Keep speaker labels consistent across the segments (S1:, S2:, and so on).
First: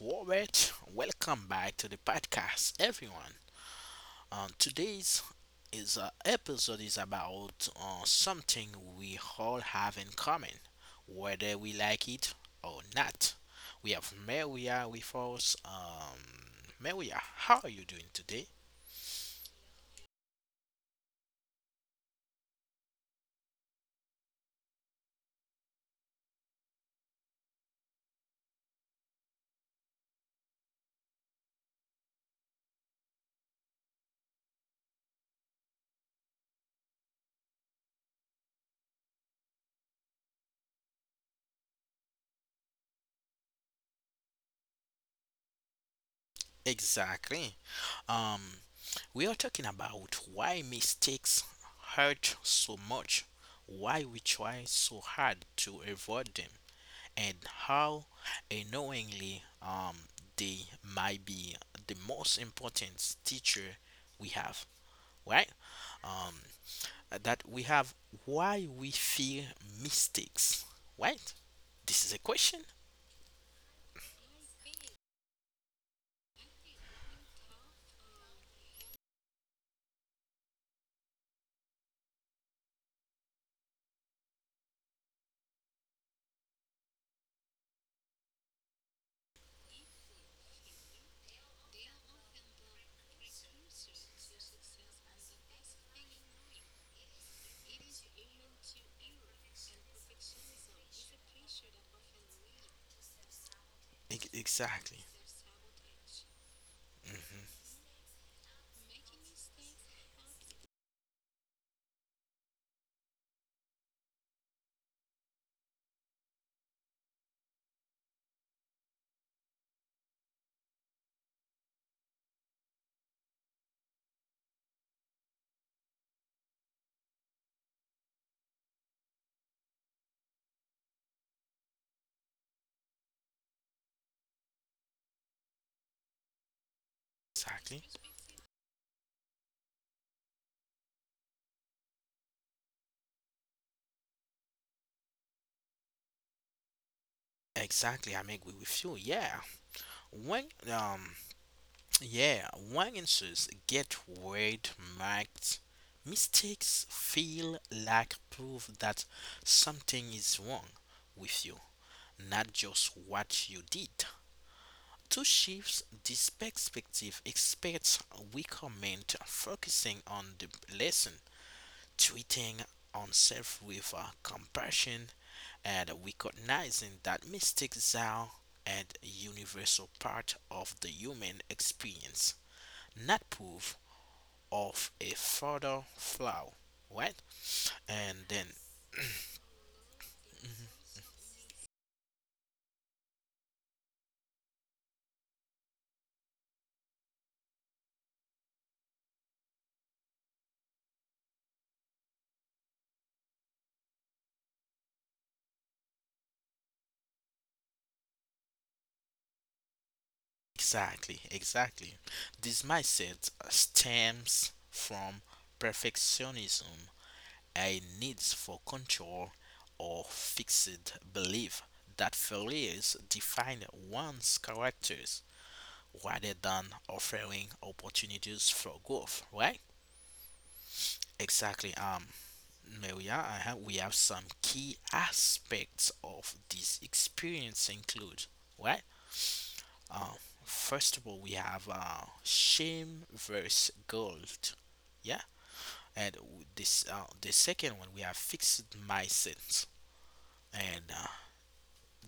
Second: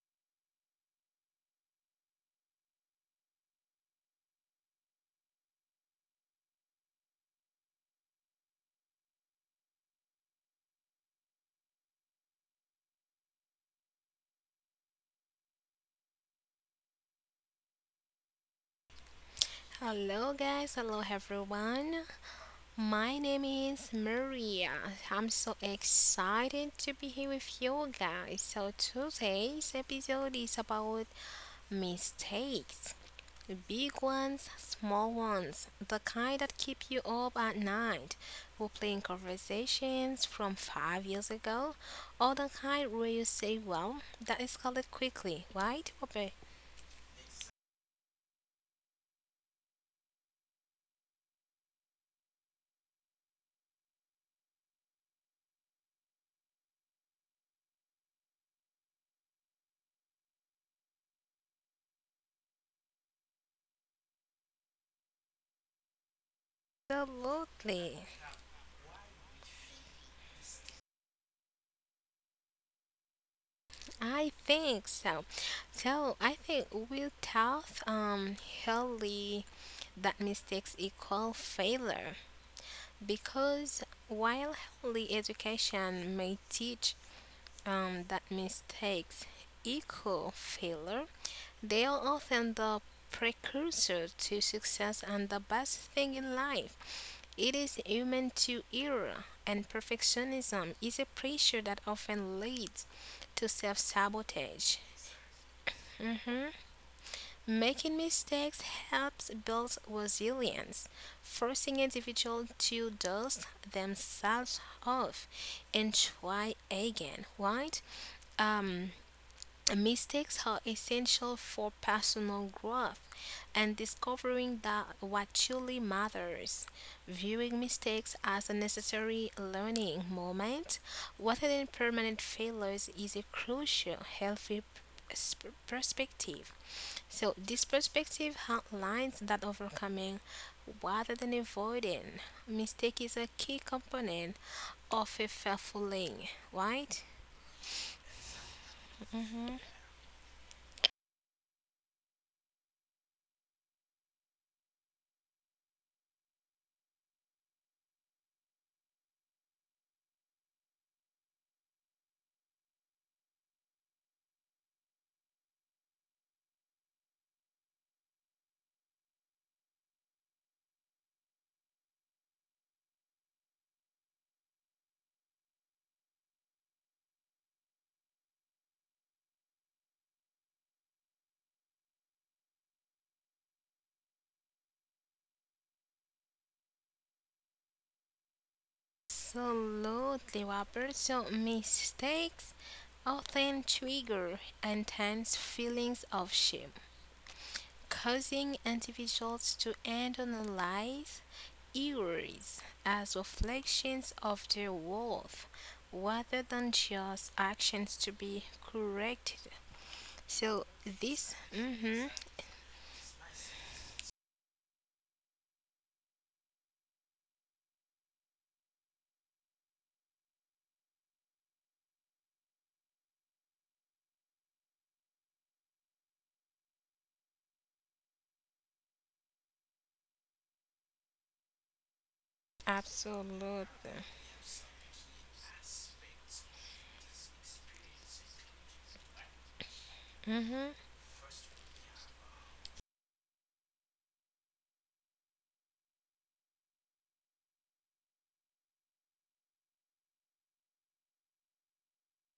S1: Robert. Welcome back to the podcast, everyone. Today's is Episode is about something we all have in common, whether we like it or not. We have Maria with us. Maria, how are you doing today?
S2: Hello, guys. Hello, everyone. My name is Maria. I'm so excited to be here with you guys. So, today's episode is about mistakes: big ones, small ones, the kind that keep you up at night. We're playing conversations from 5 years ago, or the kind where you say, well, that escalated quickly, right? Pope?
S1: Exactly. Um, we are talking about why mistakes hurt so much, why we try so hard to avoid them, and how unknowingly they might be the most important teacher we have, right? Um, that we have
S2: Absolutely.
S1: why we fear mistakes, right? This is a question.
S2: I think so. So I think we taught Holly that mistakes equal failure, because while Holly education may teach that mistakes equal failure, they are often the precursor to success and the best thing in life. It is human to error, and perfectionism is a pressure that often leads to self
S1: Ex-
S2: sabotage.
S1: Exactly.
S2: Mhm.
S1: Mm.
S2: Making mistakes helps build resilience, forcing individuals to dust themselves off and try again, right? Um, Mistakes are essential for personal growth and discovering that what truly matters. Viewing mistakes as a necessary learning moment rather than permanent failures is a crucial healthy perspective. So this
S1: Exactly.
S2: perspective outlines that overcoming rather than avoiding mistake is a key component of a fulfilling, right?
S1: Exactly. I am agree with you. Yeah. When um yeah, Wagensus get word marked. Mistakes feel like proof that something is wrong with you, not just what you did. To shift this perspective, experts recommend focusing on the lesson, treating oneself with compassion, and recognizing that mistakes are a universal part of the human experience, not proof of a further flaw, right? And then,
S2: Absolutely, Robert. So mistakes often trigger intense feelings of shame, causing individuals to internalize errors as reflections of their worth rather than just actions to be corrected. So this,
S1: exactly,
S2: mm-hmm,
S1: exactly. This mindset stems from perfectionism, a need for control or fixed belief that failures define one's characters rather than offering opportunities for growth, right? Exactly. No, yeah,
S2: absolutely,
S1: we have some key aspects of this experience include what? Uh,
S2: mm-hmm,
S1: First of all, we have shame versus gold. Yeah, and w- this the second one we have fixed mindset, and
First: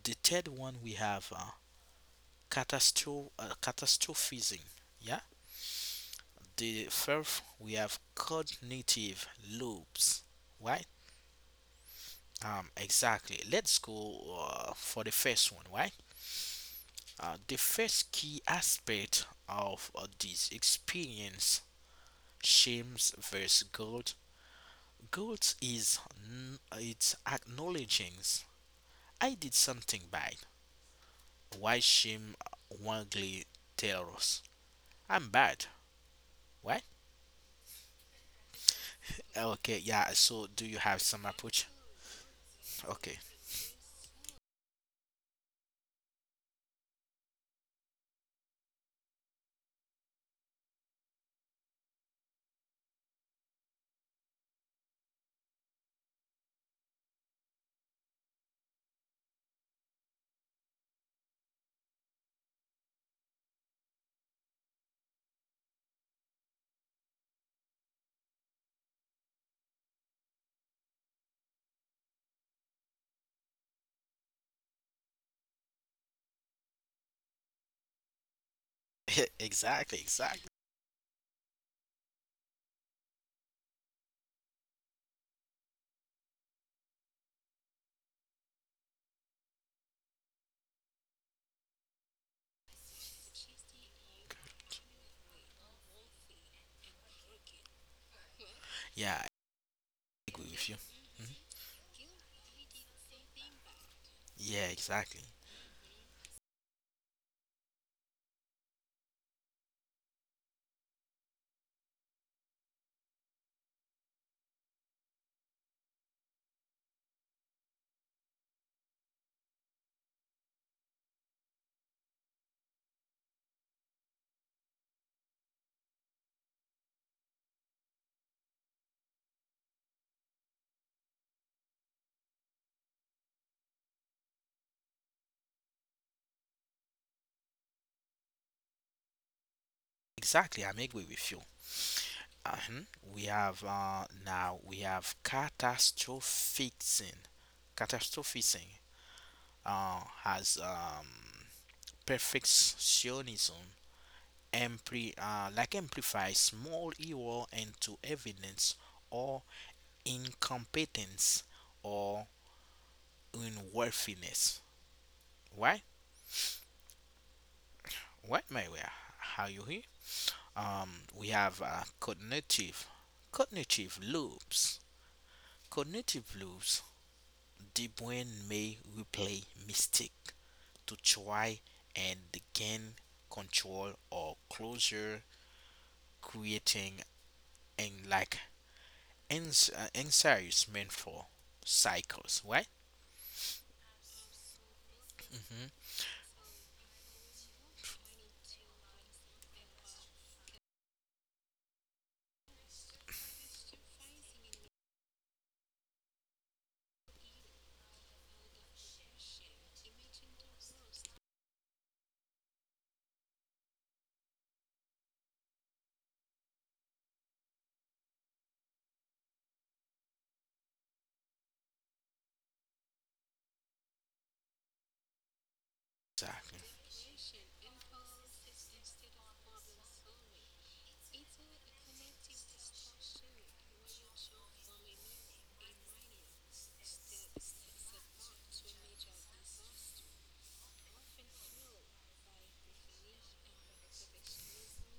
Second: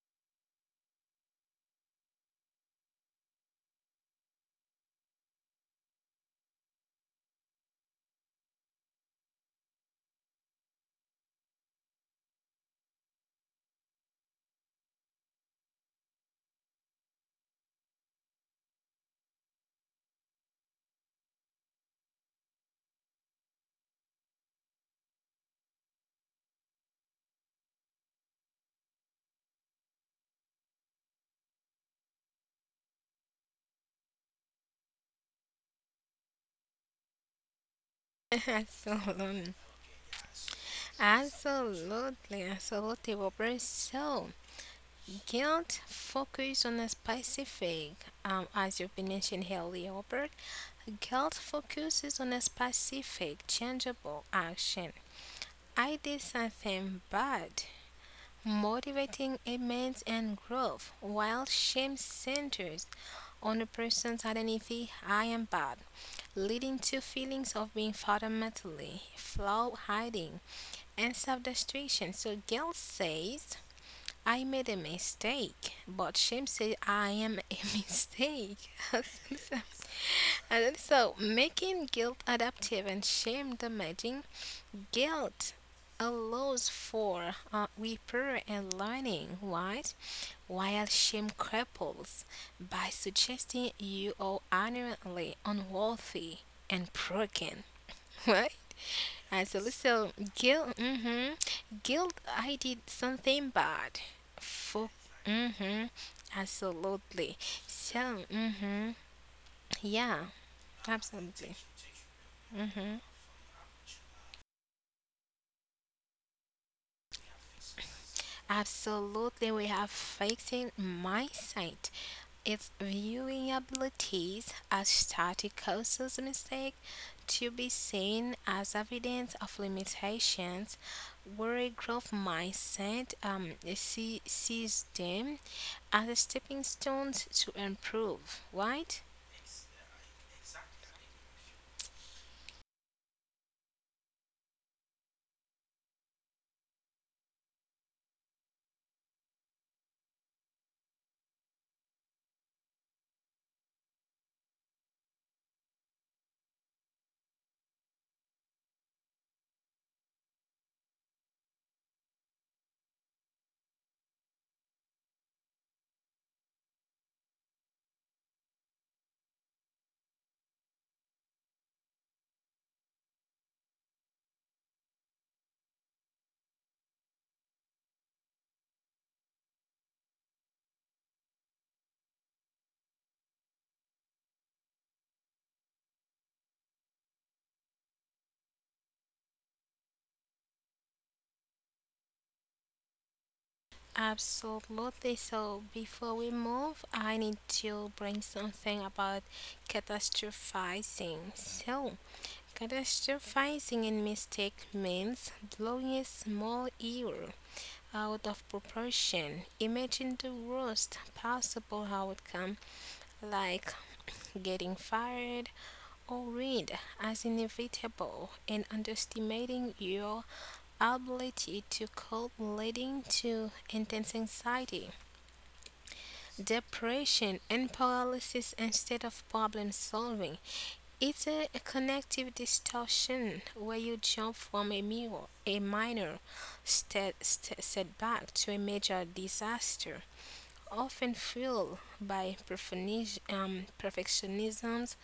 S1: the third one we have catastrophizing. Yeah, the fourth we have cognitive loops. Right. Exactly. Let's go for the first one. Right. The first key aspect of this experience, shames versus guilt, it's acknowledging I did something bad. Why shame wrongly tell us I'm bad, right?
S2: absolutely,
S1: Okay, yeah. So do you have some approach?
S2: absolutely, absolutely,
S1: Okay,
S2: Robert. So guilt focus on a specific, as you've been mentioned earlier, Albert. Guilt focuses on a specific, changeable action. I did something bad, motivating amends and growth, while shame centers on the person's identity, I am bad, leading to feelings of being fundamentally flawed, hiding, and self destruction. So, guilt says I made a mistake, but Shem said I am a mistake. And
S1: exactly, exactly.
S2: then, so making guilt adaptive and shame damaging, guilt allows for repair and learning, right? While shame cripples by suggesting you are inherently unworthy and broken, right?
S1: Yeah, I
S2: As a little
S1: agree
S2: guilt,
S1: with you.
S2: mm-hmm,
S1: Mhm.
S2: guilt, I did something bad.
S1: Yeah,
S2: For,
S1: exactly,
S2: mm-hmm, absolutely. So, mm-hmm, yeah, absolutely. Absolutely, we have fixing mindset. If viewing abilities as static causes mistake to be seen as evidence of limitations, worry growth mindset sees them as a stepping stones to improve, right?
S1: exactly. I'm agree with you. Uh-huh. We have Now we have catastrophizing. Catastrophizing has perfectionism amplifies small error into evidence or incompetence or unworthiness. Why? What my way? How you hear? We have cognitive loops. Cognitive loops the brain may replay mistake to try and gain control or closure, creating and like anxious mental cycles, right?
S2: Absolutely. So
S1: Hmm.
S2: before we move, I need to bring something about catastrophizing. So, catastrophizing in mistake means blowing a small error out of proportion. Imagine the worst possible outcome, like getting fired or read, as inevitable, and underestimating your ability to cope, leading to intense anxiety,
S1: Exactly.
S2: depression, and paralysis instead of problem solving. It's a connective distortion where you jump from a minor setback to a major disaster, often fueled by perfectionisms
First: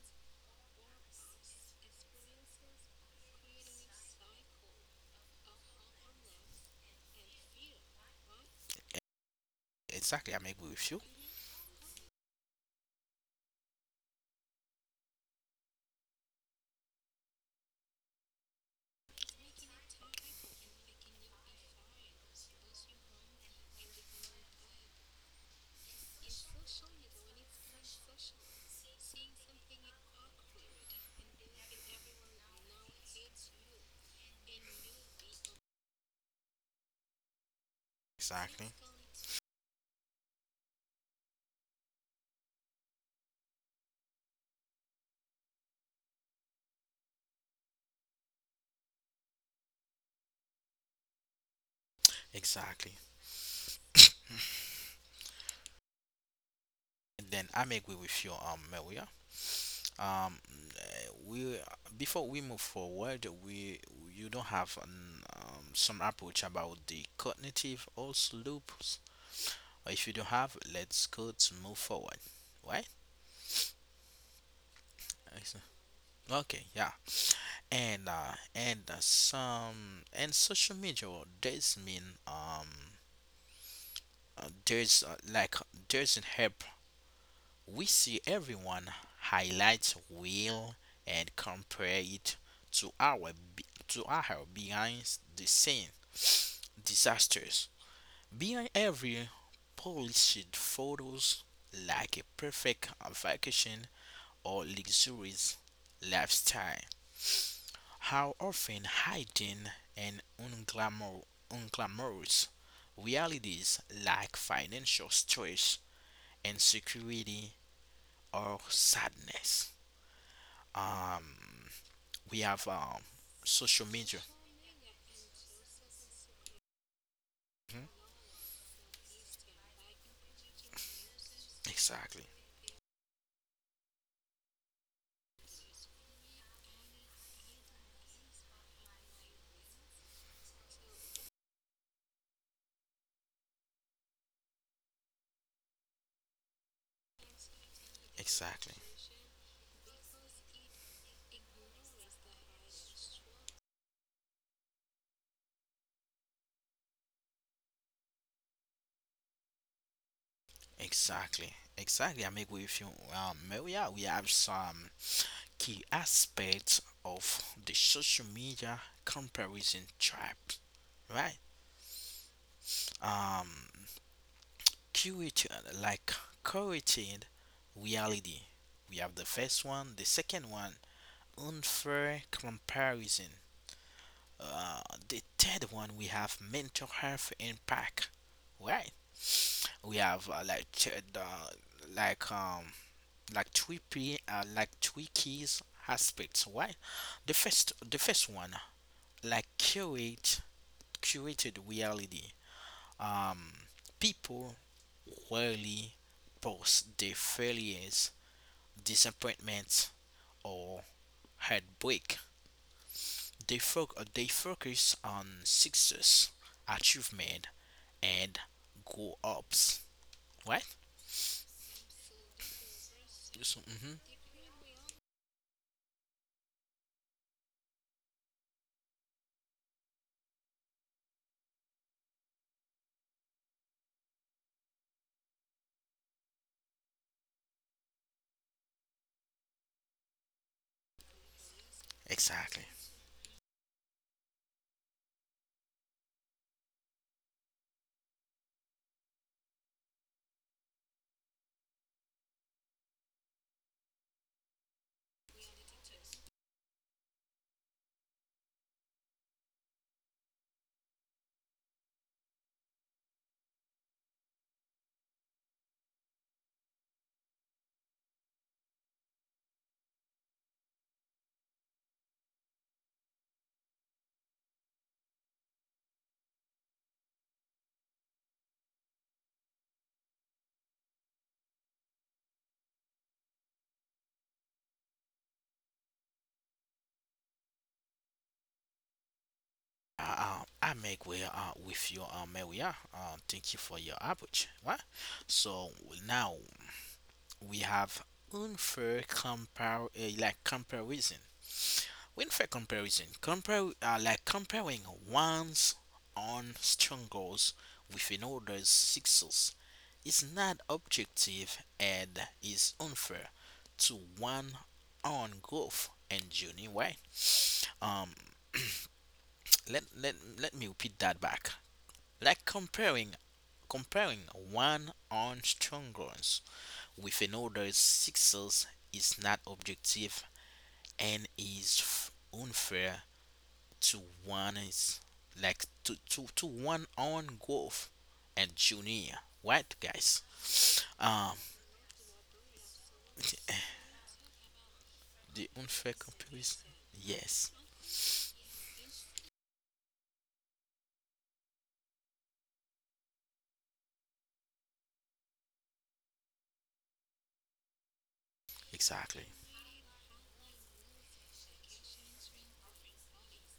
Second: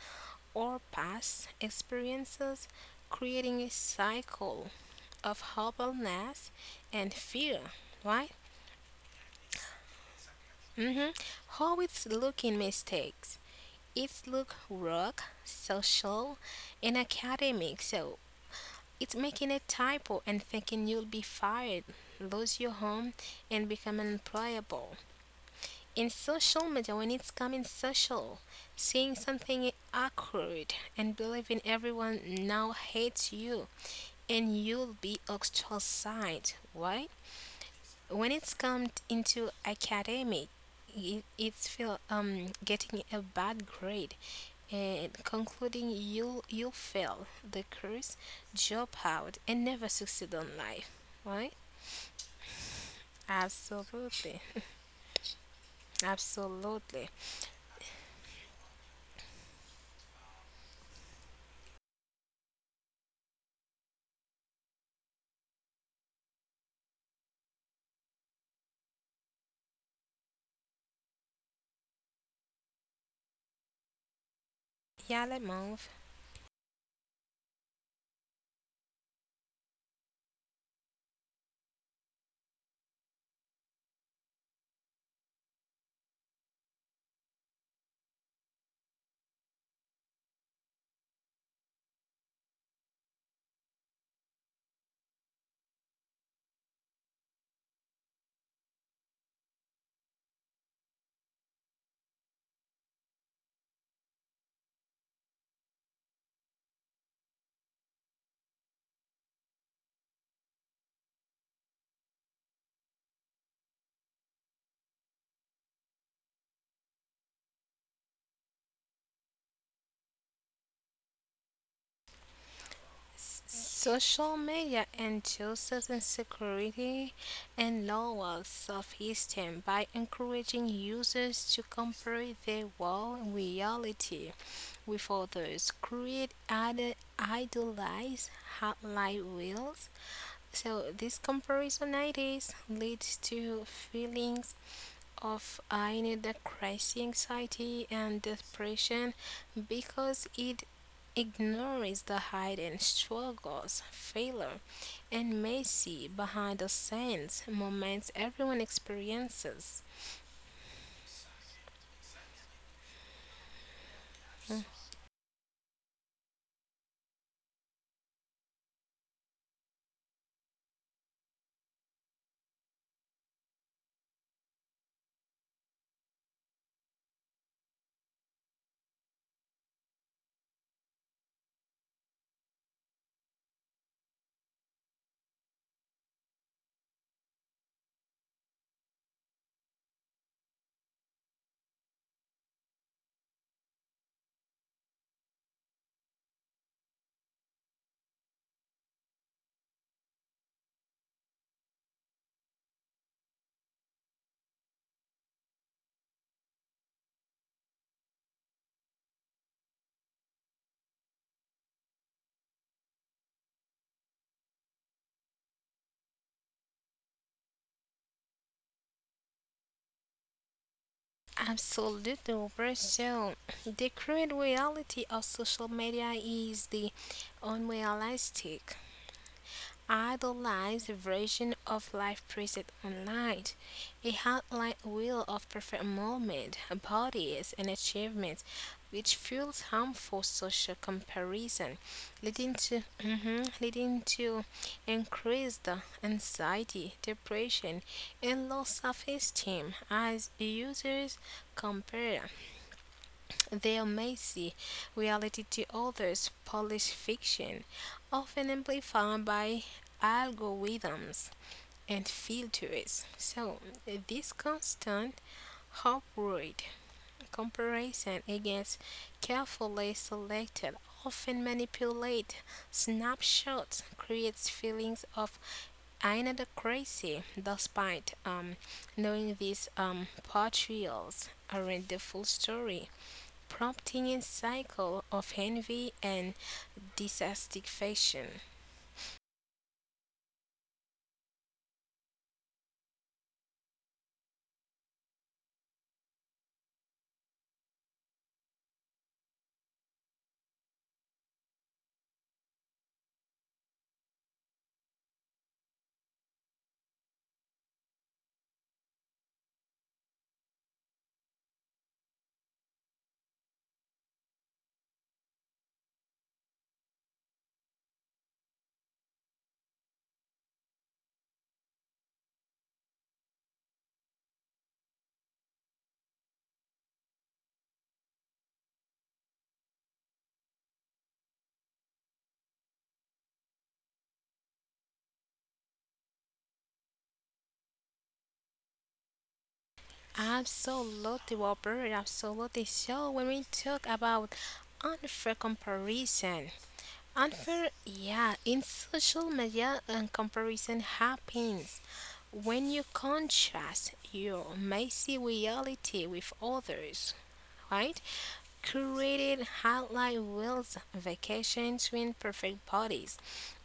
S2: or past experiences, creating a cycle of hopelessness and fear, right?
S1: Exactly. I'm agree with you.
S2: Mm-hmm. How it's looking mistakes. It's look work, social, and academic. So it's making a typo and thinking you'll be fired, lose your home, and become unemployable. In social media, when it's coming social, seeing something awkward and believing everyone now hates you and you'll be ostracized. Why? When it's
S1: Exactly.
S2: come into academic, it's feel getting a bad grade and concluding you'll fail the course, job out, and never succeed on life. Right?
S1: Exactly.
S2: Absolutely, absolutely.
S1: Then I'm agree with you, Maria. Um, eh, we Before we move forward, we you don't have an, some approach about the cognitive also loops. Or if you don't have, let's go to move forward, right?
S2: Yeah, let's
S1: Excellent.
S2: move.
S1: Okay, yeah, and social media does mean there's doesn't help we see everyone highlights real and compare it to our behind the scene disasters. Behind every polished photos like a perfect vacation or luxurious lifestyle. How often hiding and unglamorous realities like financial stress, insecurity, or sadness. um we have social media.
S2: Social media induces insecurity and
S1: Mhm.
S2: lower self esteem by encouraging users to compare
S1: Exactly,
S2: their world reality with others, create idealized highlight reels, so, this comparisonitis leads to feelings of I need a crisis anxiety and
S1: exactly,
S2: depression because it ignores the hidden struggles, failure, and messy behind the scenes moments everyone experiences.
S1: exactly, exactly. I make with you. Maybe, yeah, we have some key aspects of the social media comparison trap, right? um curated like Curated reality, we have the first one. The second one, unfair comparison. Uh, the third one we have mental health impact, right? We have like ch- the like um like three p like three keys aspects, right? The first one like curated reality. Um, People rarely post their failures, disappointments, or heartbreak. They focus on success, achievement, and go ups. Right?
S2: Absolutely, Robert. So,
S1: So. Mhm.
S2: the current reality of social media is the unrealistic idolized version of life preset online. A hotline wheel of perfect moment, bodies, and achievements, which fuels harmful social comparison, leading
S1: Exactly.
S2: to mhm, leading to increased anxiety, depression, and low self-esteem as users compare their messy reality to others polished fiction, often amplified by algorithms and filters. So, this constant upward comparison against carefully selected, often manipulate snapshots creates feelings of inadequacy despite knowing these portrayals aren't the full story, prompting a cycle of envy and dissatisfaction.
S1: I make way with you, Maria. Thank you for your approach. Right? So now we have unfair compare like comparison. When for comparison, compare like comparing one's own struggles with another's success is not objective and is unfair to one own growth and journey. Why? Um, let let me repeat that back. Like comparing one own struggles with another's success is not objective and is unfair to one is like to one on growth and junior, right, guys?
S2: Absolutely,
S1: Um
S2: Robert, absolutely. So, when we talk about unfair
S1: the unfair
S2: comparison,
S1: comparison. Yes,
S2: unfair, yeah, in social media, and comparison happens when you contrast your messy reality with others, right?
S1: exactly,
S2: Created highlight reels vacation twin perfect parties,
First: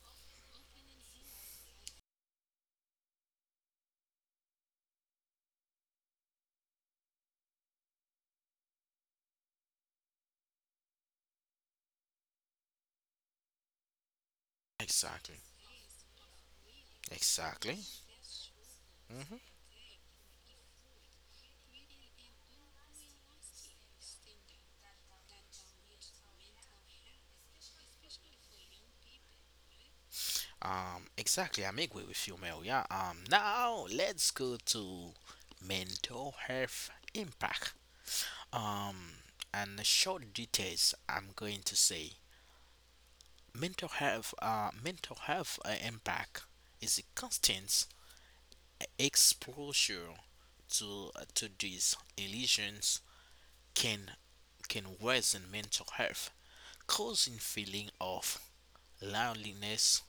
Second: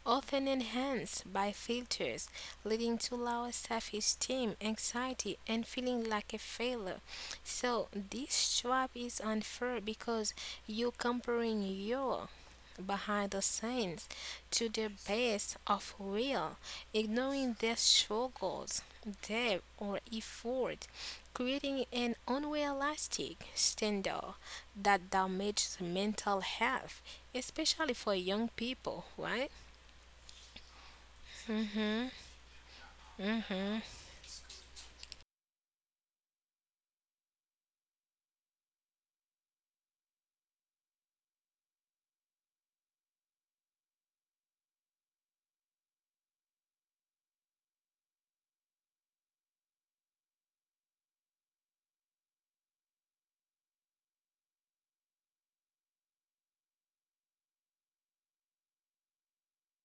S2: often enhanced by filters, leading to lower self-esteem, anxiety, and feeling like a failure. So this trap is unfair because you're comparing your behind the scenes to the
S1: exactly,
S2: best of real, ignoring their
S1: exactly.
S2: struggles, debt, or effort, creating an unrealistic standard that damages mental health, especially for young people, right?
S1: Exactly. I'm agree with
S2: Mhm.
S1: you, Maria. Now
S2: Mhm.
S1: let's go to mental health impact. um and the short details, I'm going to say mental health impact is a constant exposure to these illusions can can worsen mental health, causing feeling of loneliness,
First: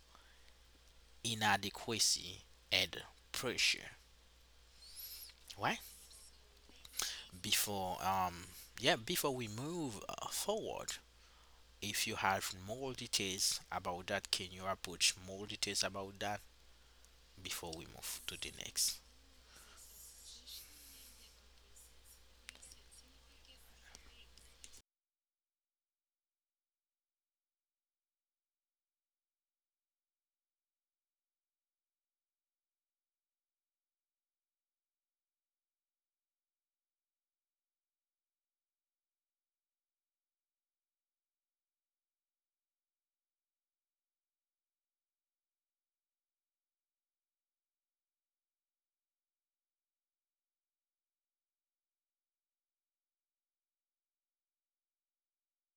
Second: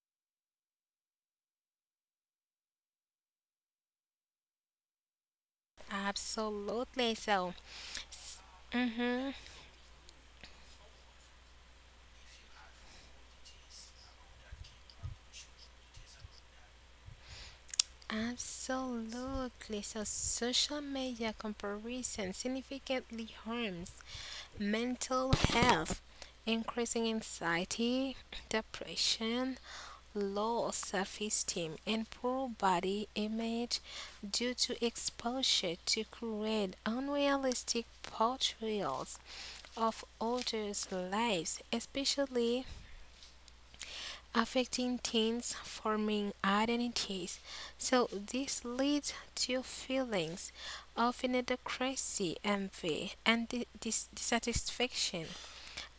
S1: inadequacy, and pressure. Right?
S2: Absolutely. So,
S1: Before um yeah
S2: mhm.
S1: Before we move forward, if you have more details about that, can you approach more details about that before we move to the next?
S2: Absolutely. So, social media comparison significantly harms mental health, increasing anxiety, depression, low self esteem, and poor body image due to exposure to create unrealistic portrayals of others' lives, especially affecting teens forming identities. So, this leads to feelings of inadequacy, envy, and dissatisfaction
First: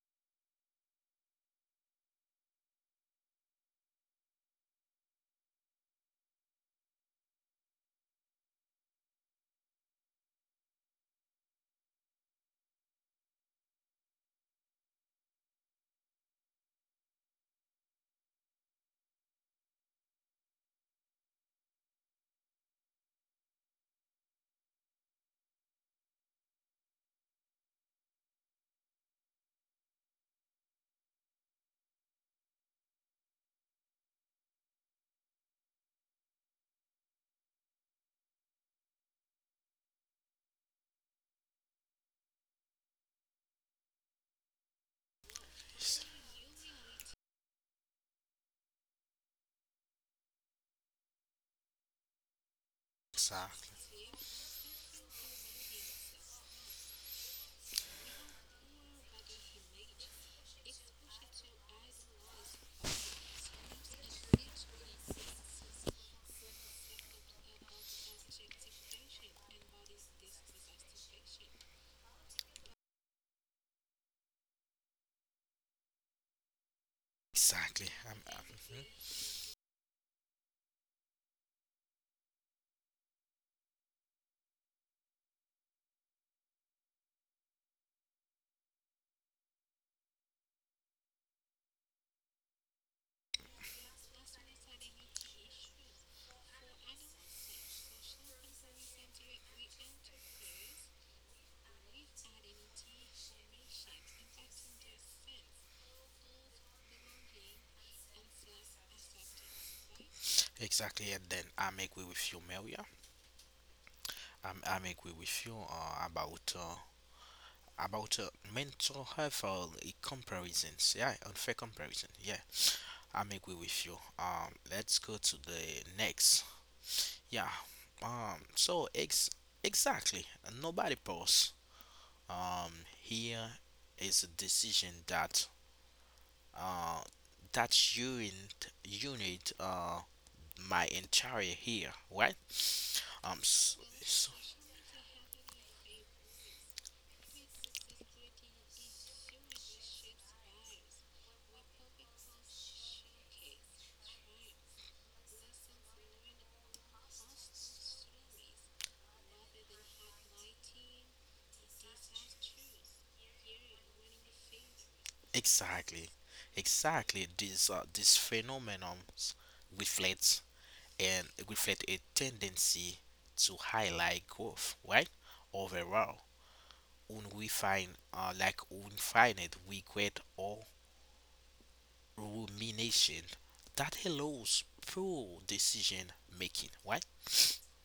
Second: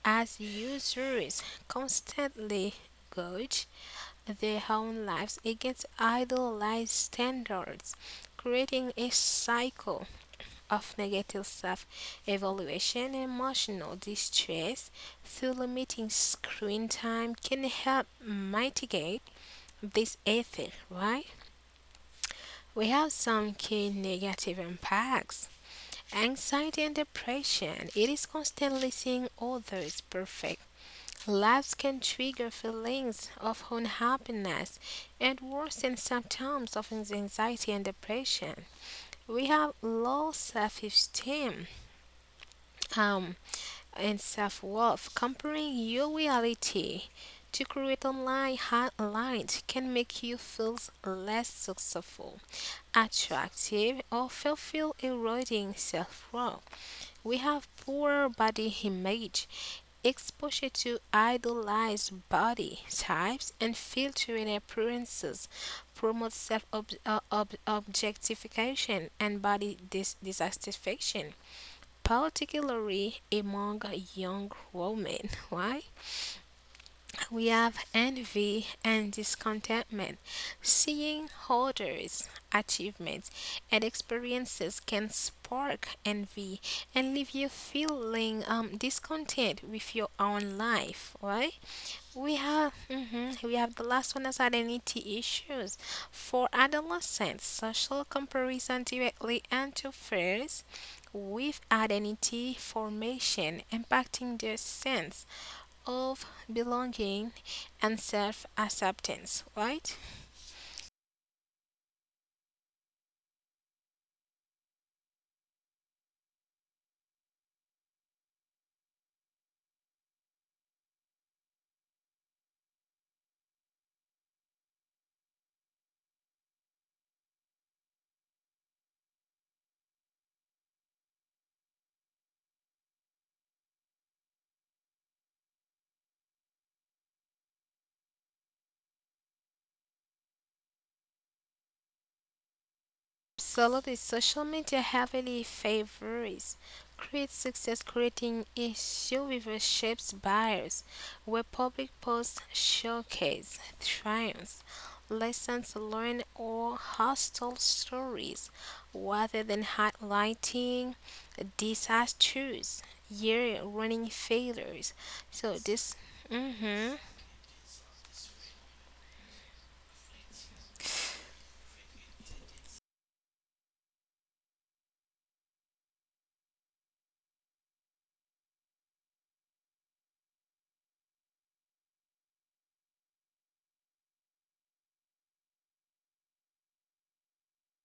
S2: as users constantly gauge their own lives against idealized standards, creating a cycle of negative self evaluation and emotional distress through limiting screen time can help mitigate this effect, right? We have some key negative impacts. Anxiety and depression. It is constantly seeing others perfect laughs can trigger feelings of unhappiness and worsen symptoms of anxiety and depression. We have low self esteem um, and self worth. Comparing
S1: Yes.
S2: your reality to create online highlights can make you feel less successful,
S1: Exactly.
S2: attractive, or fulfill eroding self worth. We have poor body image, exposure to idolized body types and filtering appearances promote self objectification and body dissatisfaction, particularly among young women. Why? We
S1: Exactly.
S2: have envy
S1: Mhm.
S2: and discontentment. Seeing others' achievements and experiences can spark envy and leave you feeling discontent with your own life. Right? We have the last one as identity issues for adolescents. Social comparison directly interferes with identity formation, impacting their sense of belonging and self acceptance, right?
S1: Exactly. And then I make way with you, Maria. I'm agree with you about about uh, mental health comparisons. Yeah, unfair comparison. Yeah, I'm agree with you. Let's go to the next. Yeah. So ex exactly. Nobody pause. Um. Here is a decision that uh that unit my entire here, right. Um. s-
S2: Absolutely. Social media heavily favors create success, creating issue with a shapes buyers where public posts showcase triumphs, lessons learned, or hostile stories rather than highlighting disasters, year running failures. So this
S1: Exactly,
S2: mhm.
S1: exactly. This phenomenon reflects reflect a tendency to highlight growth, right? Overall, when we find infinite regret or rumination that allows poor decision making, right?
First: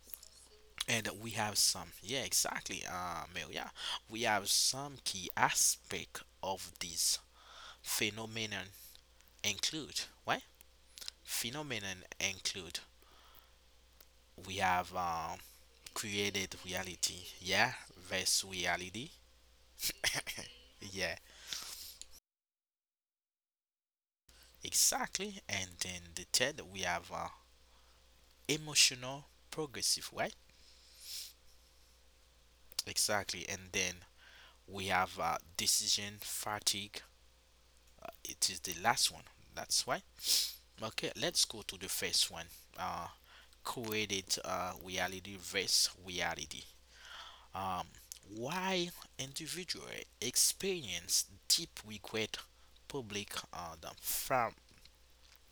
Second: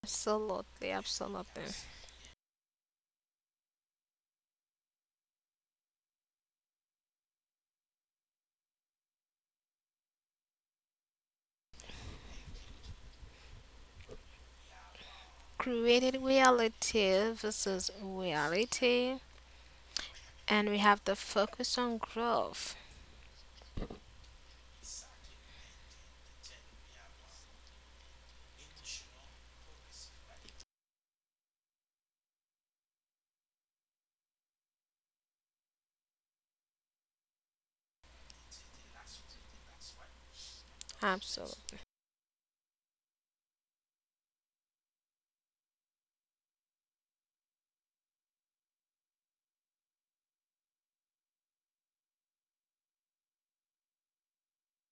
S2: Absolutely,
S1: And we have
S2: absolutely.
S1: some, yeah, exactly, Mel, yeah, we have some key aspect of this phenomenon include, right? phenomenon include We have
S2: Created
S1: created reality,
S2: reality
S1: yeah,
S2: versus
S1: versus reality,
S2: reality,
S1: yeah,
S2: and we have the focus on growth.
S1: exactly. And then the third, we have emotional progressive, right? Exactly. And then we have decision fatigue. It is the last one. That's why. Okay, let's go to the first one.
S2: Absolutely.
S1: Uh, Created reality versus reality. Um, why individual experience deep regret, public the fam,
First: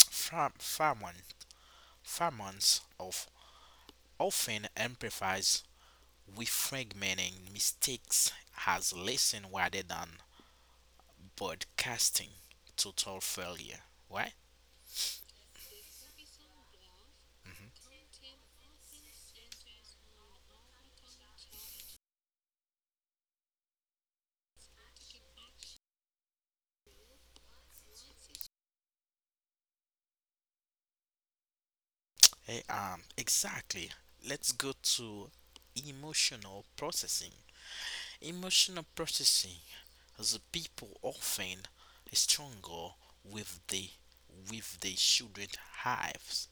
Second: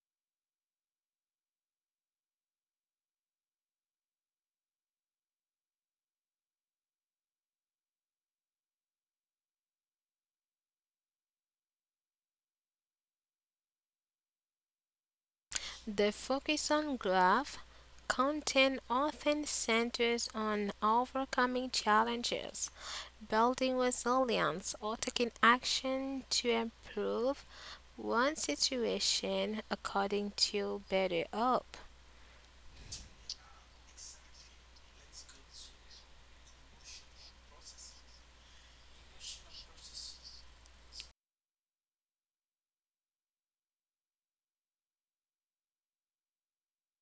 S1: fam, famine, famines of often amplifies with fragmenting mistakes has lesson rather than broadcasting total failure. Right?
S2: The focus on growth
S1: Mhm.
S2: content often centers on overcoming challenges, building resilience, or taking action to improve one situation according to better up.
S1: Exactly. Let's go to emotional processing. Emotional processing as people often struggle with the with the children hives,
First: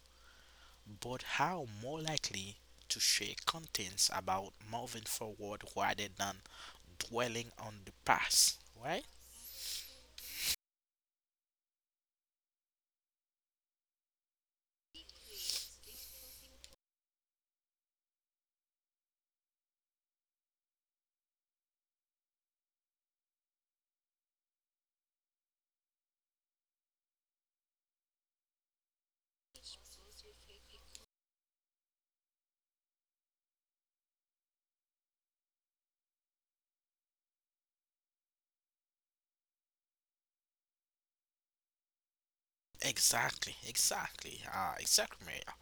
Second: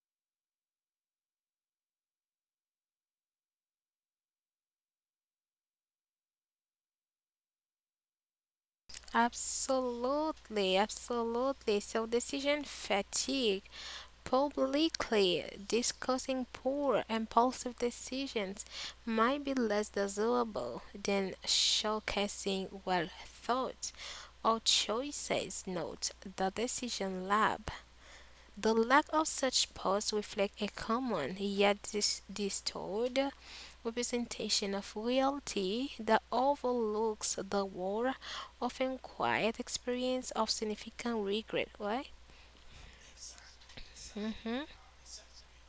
S1: but how more likely to share contents about moving forward rather than dwelling on the past, right?
S2: Absolutely, absolutely. So, decision fatigue, publicly discussing poor, impulsive decisions might be less desirable than showcasing well thought or choices. Note the decision lab. The lack of such posts reflects a common yet distorted representation of reality that overlooks the war, often quiet experience of significant regret. Why?
S1: Exactly, exactly,
S2: hmm
S1: exactly, Maria.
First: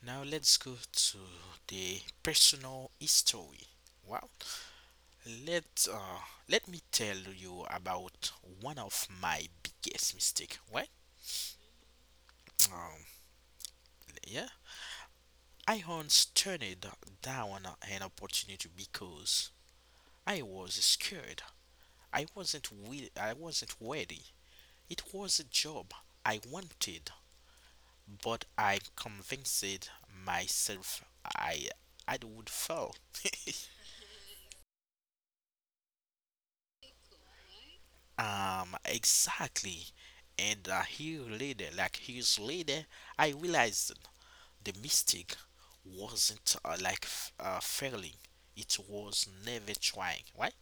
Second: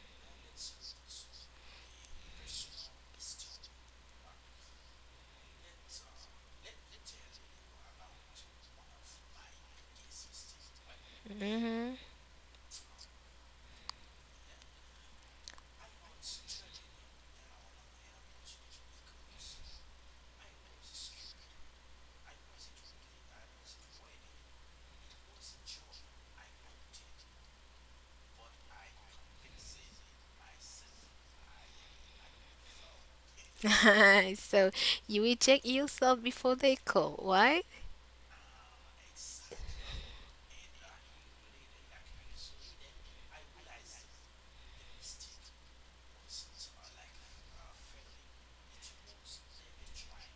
S1: Now let's go to the personal history. Wow. Let me tell you about one of my biggest mistake. Right?
S2: hmm
S1: Um, yeah. I once turned down an opportunity because I was scared. I wasn't will. I wasn't ready. It was a job I wanted, but I convinced myself I I would fail.
S2: so you reject yourself before they call. Why?
S1: Exactly. And here later, like Years later, I realized the mistake wasn't failing. It was never trying, right?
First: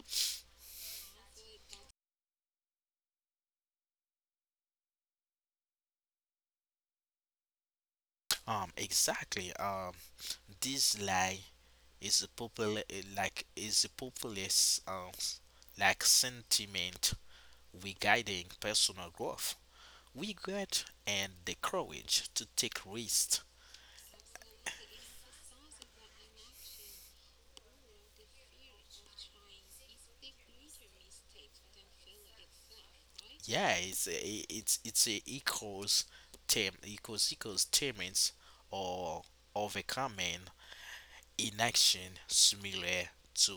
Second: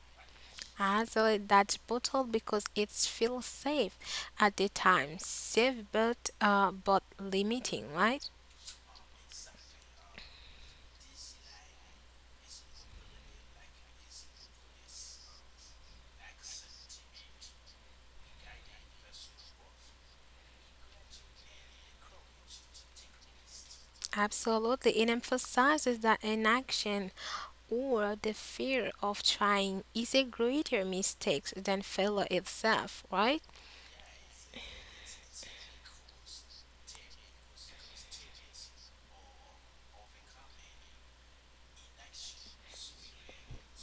S2: Ah, so that's bottle because it feels safe at the time, safe but limiting, right?
S1: Exactly. This lie is a popular, like is a populist, sentiment regarding personal growth, regret, and the courage to take risks.
S2: Absolutely. It emphasizes that inaction or the fear of trying is a greater mistake than failure itself, right?
S1: Yeah, it's a equals terms or overcoming inaction similar to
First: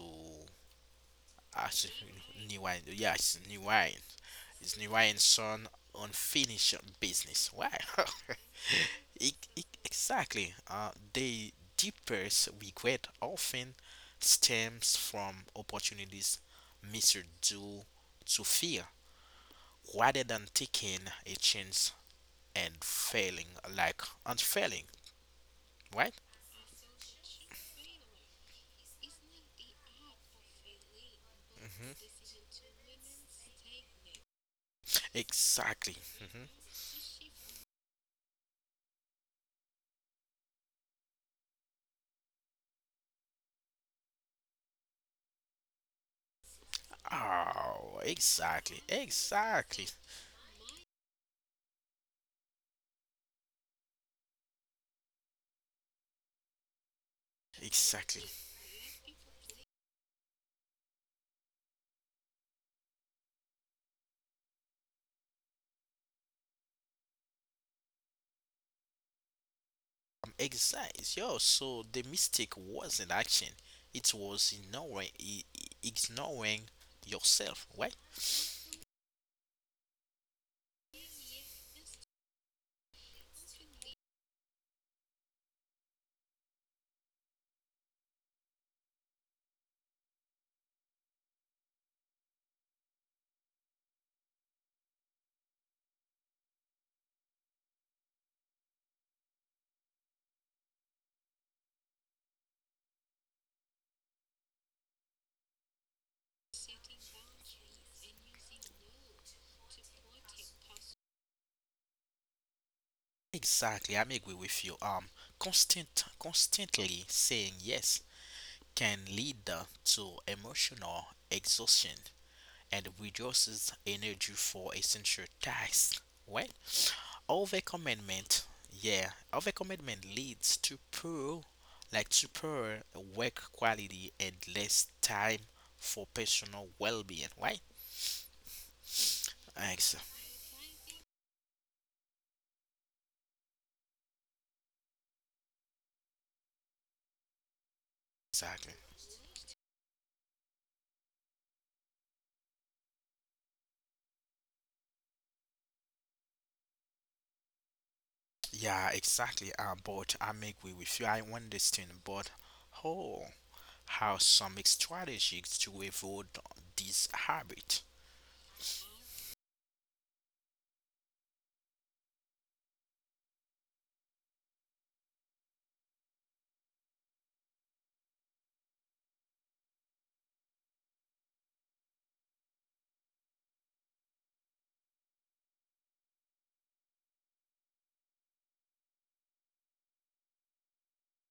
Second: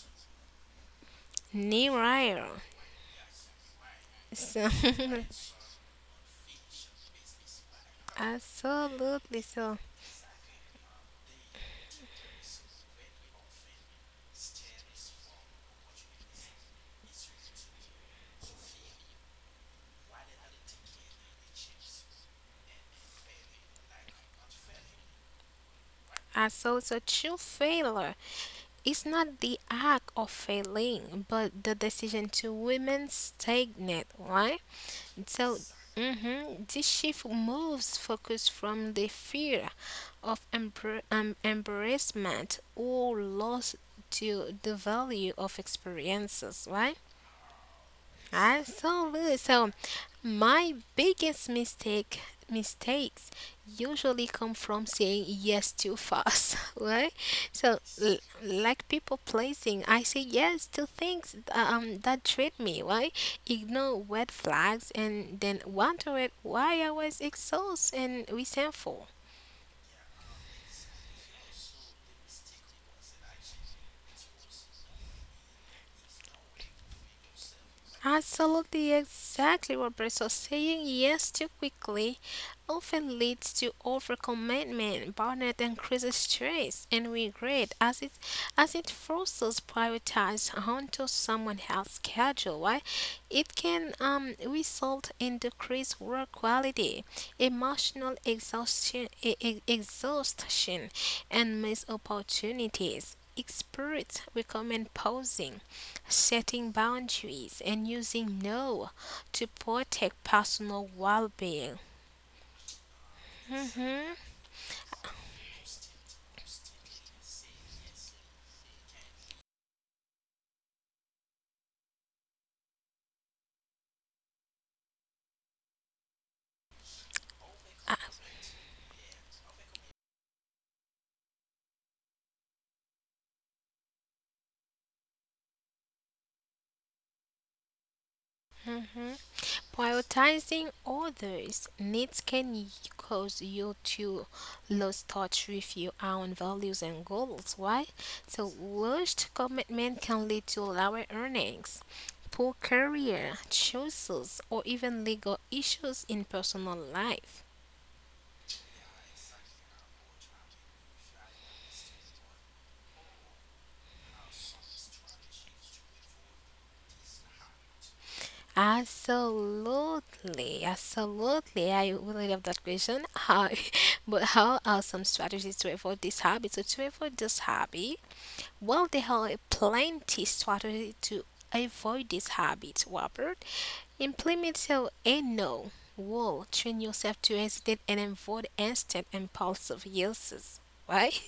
S1: actually
S2: Nearer.
S1: Niwain. Yeah, it's Niwain.
S2: So,
S1: It's Niwain's son unfinished business. Why? E-
S2: absolutely.
S1: e-
S2: So,
S1: exactly. The deepest regret often stems from opportunities misread due to fear rather than taking a chance and failing, like unfailing, right?
S2: so true failure is not the act of failing, but the decision
S1: Hmm.
S2: to remain stagnant, right? So,
S1: Exactly. Hmm.
S2: mhm, this shift moves focus from the fear of embarrassment or loss to the value of experiences, right?
S1: Oh, exactly,
S2: Absolutely. So really, so
S1: exactly,
S2: my biggest mistakes usually come from saying yes too fast, right? So
S1: exactly.
S2: like people pleasing, I say yes to things that treat me, right? Ignore red flags and then wonder it why I was exhausted and resentful.
S1: Exactly. Yo, so the mistake wasn't action; it was ignoring yourself, right?
S2: Absolutely, exactly what Bristol saying yes too quickly often leads to overcommitment, burnout, increases stress and regret, as it forces prioritize onto someone else's schedule. Why? It can result in decreased work quality, emotional exhaustion, exhaustion, and missed opportunities. Experts recommend pausing, setting boundaries, and using no to protect personal well being.
S1: Exactly, I'm agree with you. Constant, constantly saying yes can lead to emotional exhaustion. And reduces energy for essential tasks. Right? Overcommitment, yeah, overcommitment leads to poor, like to poor work quality and less time for personal well-being. Right? Ex-
S2: Prioritizing others' needs can cause you to lose touch with your own values and goals. Why? So,
S1: Exactly.
S2: rushed commitment can lead to lower earnings, poor career choices, or even legal issues in personal life.
S1: Yeah, exactly. But I may agree with you. I understand, but how how some strategies to avoid this habit?
S2: Absolutely, absolutely. I really love that question. But how are some strategies to avoid this habit? So to avoid this habit, well, there are plenty strategies to avoid this habit, Robert. Implement your a no rule. Train yourself to hesitate and avoid instant impulsive uses. Right?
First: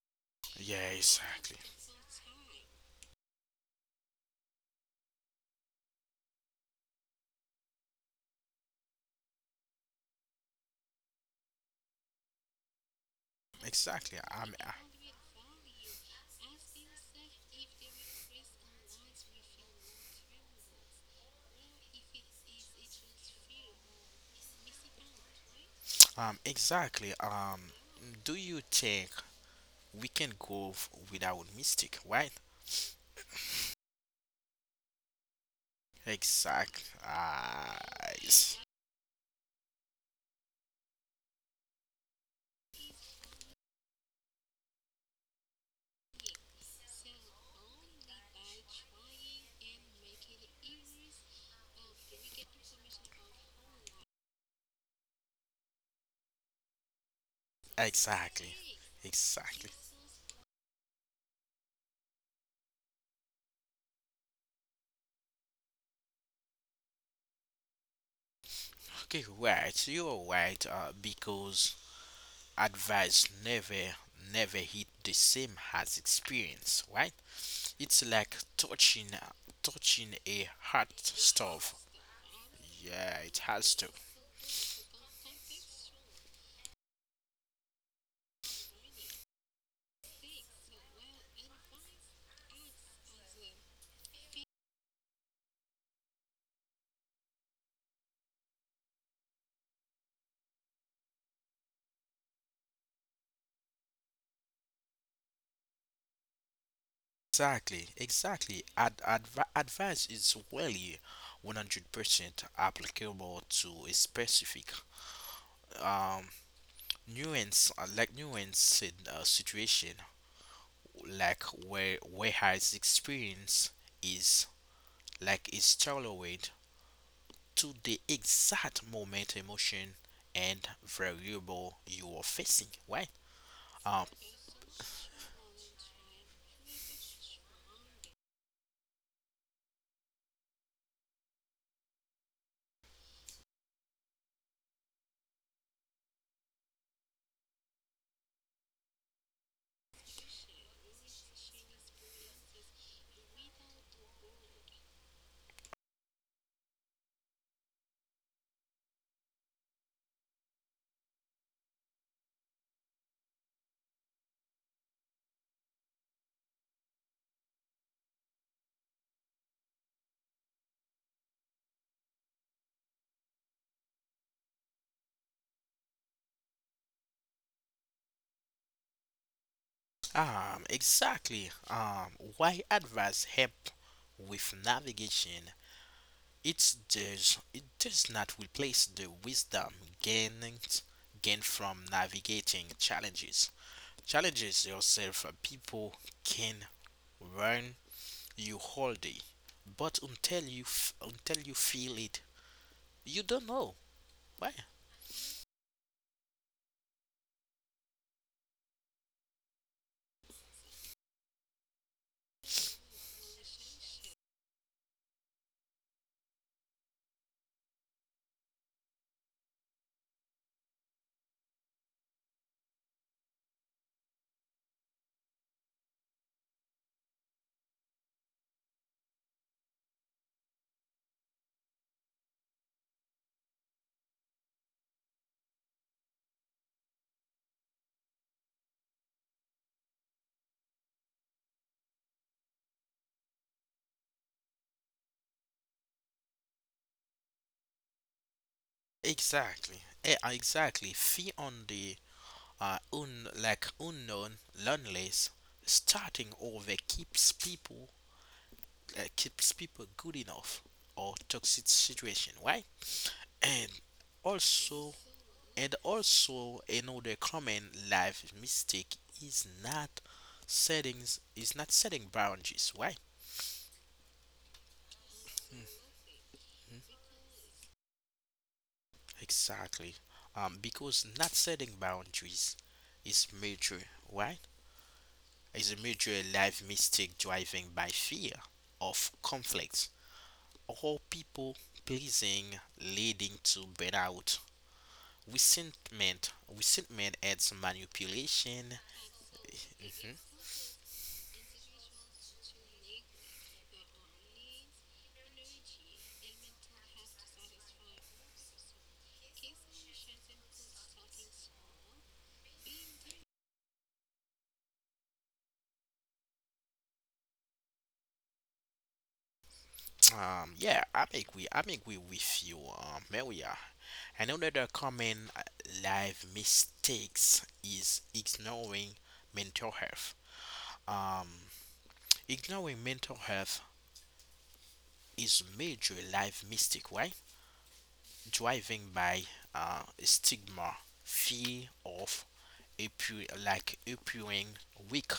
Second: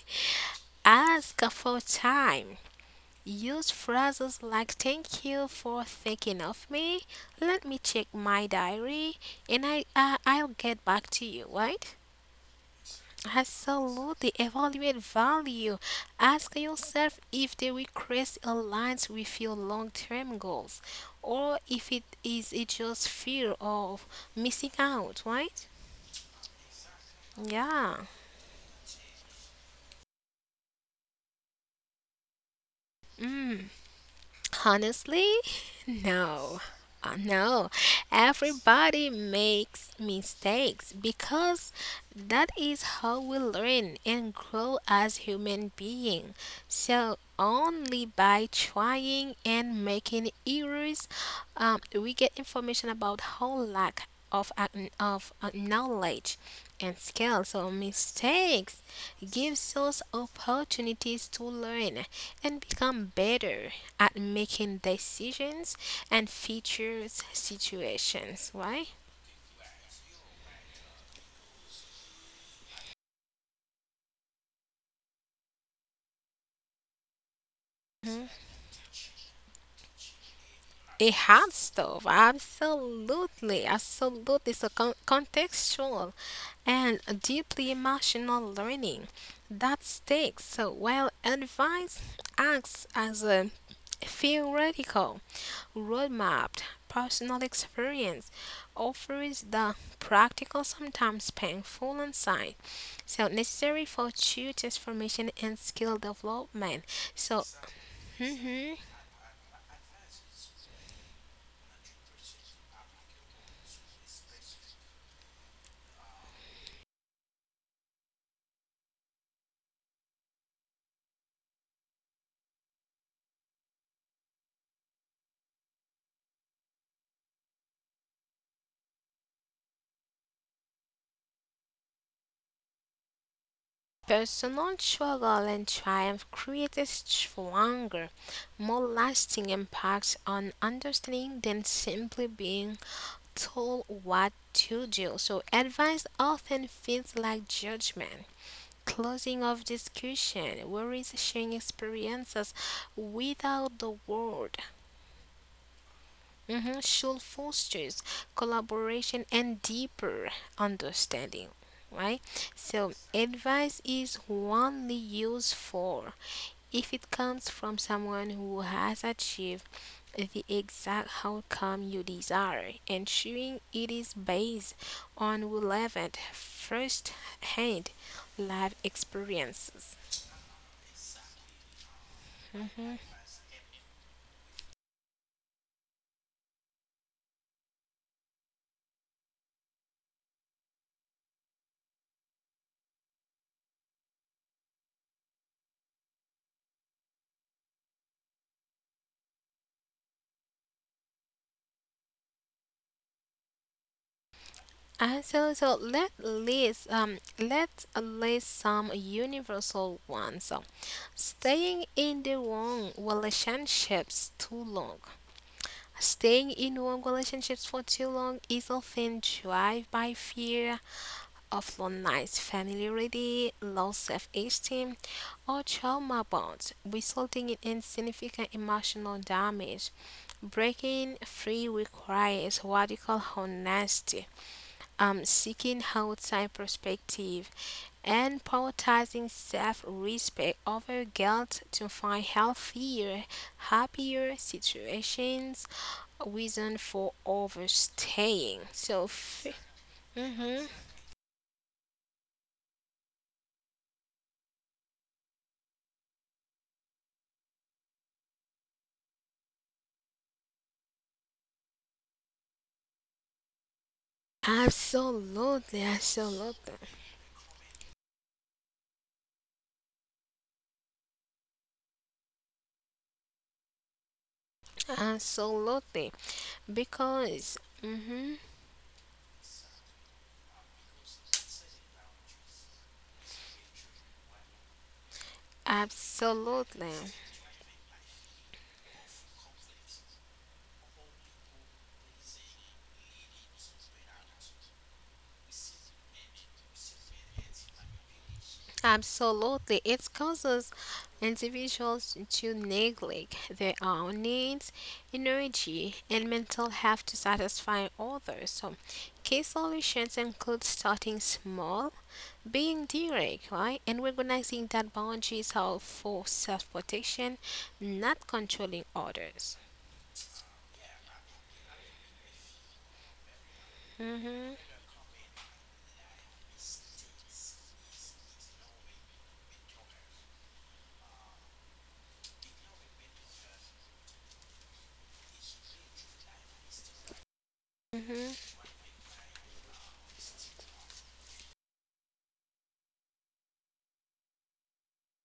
S1: Yeah,
S2: Ask
S1: exactly,
S2: for time. Use phrases like thank you for thinking of me, let me check my diary, and I'll get back to you, right?
S1: exactly.
S2: Absolutely.
S1: I'm.
S2: Evaluate value. Ask yourself if the request aligns with your long term goals or if it is it just fear of missing out, right?
S1: Exactly.
S2: Yeah.
S1: Do you think we can go without mistake, right?
S2: Mm. Honestly, no.
S1: Exactly.
S2: No,
S1: Ah, yes.
S2: everybody makes mistakes because that is how we learn and grow as human beings. So only by trying and making errors, we get information about how lack of knowledge and skills or
S1: Exactly.
S2: mistakes
S1: Exactly.
S2: gives us opportunities to learn and become better at making decisions and features situations, right.
S1: Okay, right. You're right. Because advice never hit the same as experience, right. It's
S2: Mhm.
S1: like touching a hot
S2: It hot
S1: stove.
S2: stove,
S1: Yeah, it
S2: absolutely,
S1: has to.
S2: absolutely. So contextual and deeply emotional learning that sticks. So while advice acts as a theoretical roadmapped personal experience offers the practical, sometimes painful insight, so necessary for true transformation and skill development. So,
S1: Exactly, exactly.
S2: mhm,
S1: Advice is really 100% applicable to a specific um nuance nuance in a situation like where his experience is is tailored to the exact moment, emotion, and variable you are facing, right? Um,
S2: Personal struggle and triumph create a stronger, more lasting impact on understanding than simply being told what to do. So, advice often feels like judgment, closing of discussion. Worries sharing experiences without the word Mhm, should fosters collaboration and deeper understanding, right? So, advice is only useful if it comes from someone who has achieved the exact outcome you desire, ensuring it is based on relevant first hand life experiences.
S1: exactly. Why advice help with navigation? It does. It does not replace the wisdom gained gained from navigating challenges. Challenges yourself. People can run you all day, but until until you feel it, you don't know. Why?
S2: Absolutely. So let's list some universal ones. So staying in the wrong relationships too long. Staying in wrong relationships for too long is often driven by fear of loneliness, familiarity, low self-esteem, or trauma bonds, resulting in insignificant emotional damage. Breaking free requires radical honesty seeking outside perspective, and prioritizing self respect over guilt to find healthier, happier situations, reason for overstaying. So,
S1: Exactly.
S2: mhm.
S1: Exactly. Fee on the un like unknown learnless starting over keeps people good enough or toxic situation, right? And also
S2: absolutely,
S1: and also
S2: absolutely,
S1: another common life mistake is not settings is not setting boundaries, right?
S2: absolutely, because, mhm,
S1: Exactly. Because not setting boundaries is major, Why? Is a major life
S2: absolutely.
S1: mistake driven by fear of conflict or people pleasing, leading to burnout, resentment adds manipulation.
S2: Absolutely. It causes individuals to neglect their own needs, energy, and mental health to satisfy others. So, key solutions include starting small, being direct, right, and recognizing that boundaries are for self protection, not controlling others.
S1: Yeah, I'm agree with you, Maria.
S2: hmm
S1: Another common life mistakes is ignoring mental health. Um, Ignoring mental health is major life mistake, right?
S2: hmm
S1: Driving by stigma, fear of appearing weak,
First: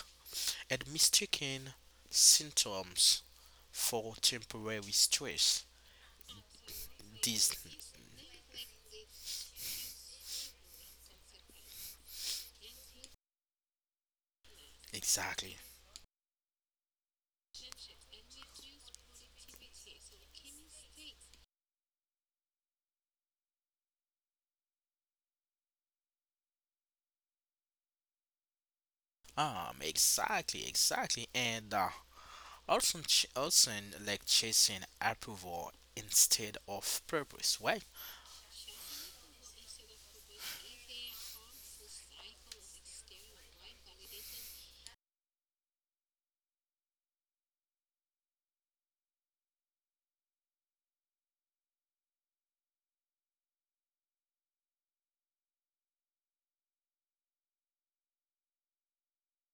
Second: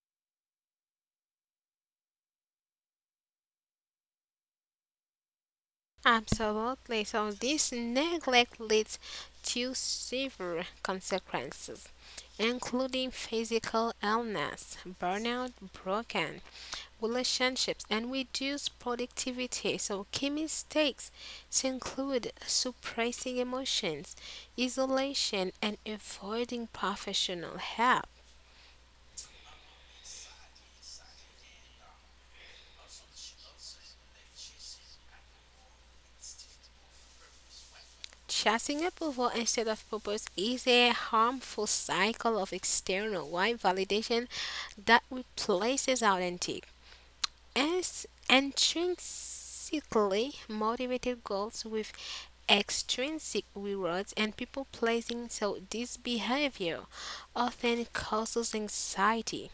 S1: and mistaking symptoms for temporary stress.
S2: Absolutely. So
S1: This
S2: this neglect leads to severe consequences, including physical illness, burnout,
S1: exactly.
S2: broken relationships, and reduced productivity. So key mistakes include suppressing emotions, isolation, and avoiding professional help.
S1: Exactly, exactly, and also, also like chasing approval instead of purpose. Why?
S2: Chasing approval instead of purpose is a harmful cycle of external wide validation that replaces authentic and intrinsically motivated goals with extrinsic rewards and people pleasing. So, this behavior often causes anxiety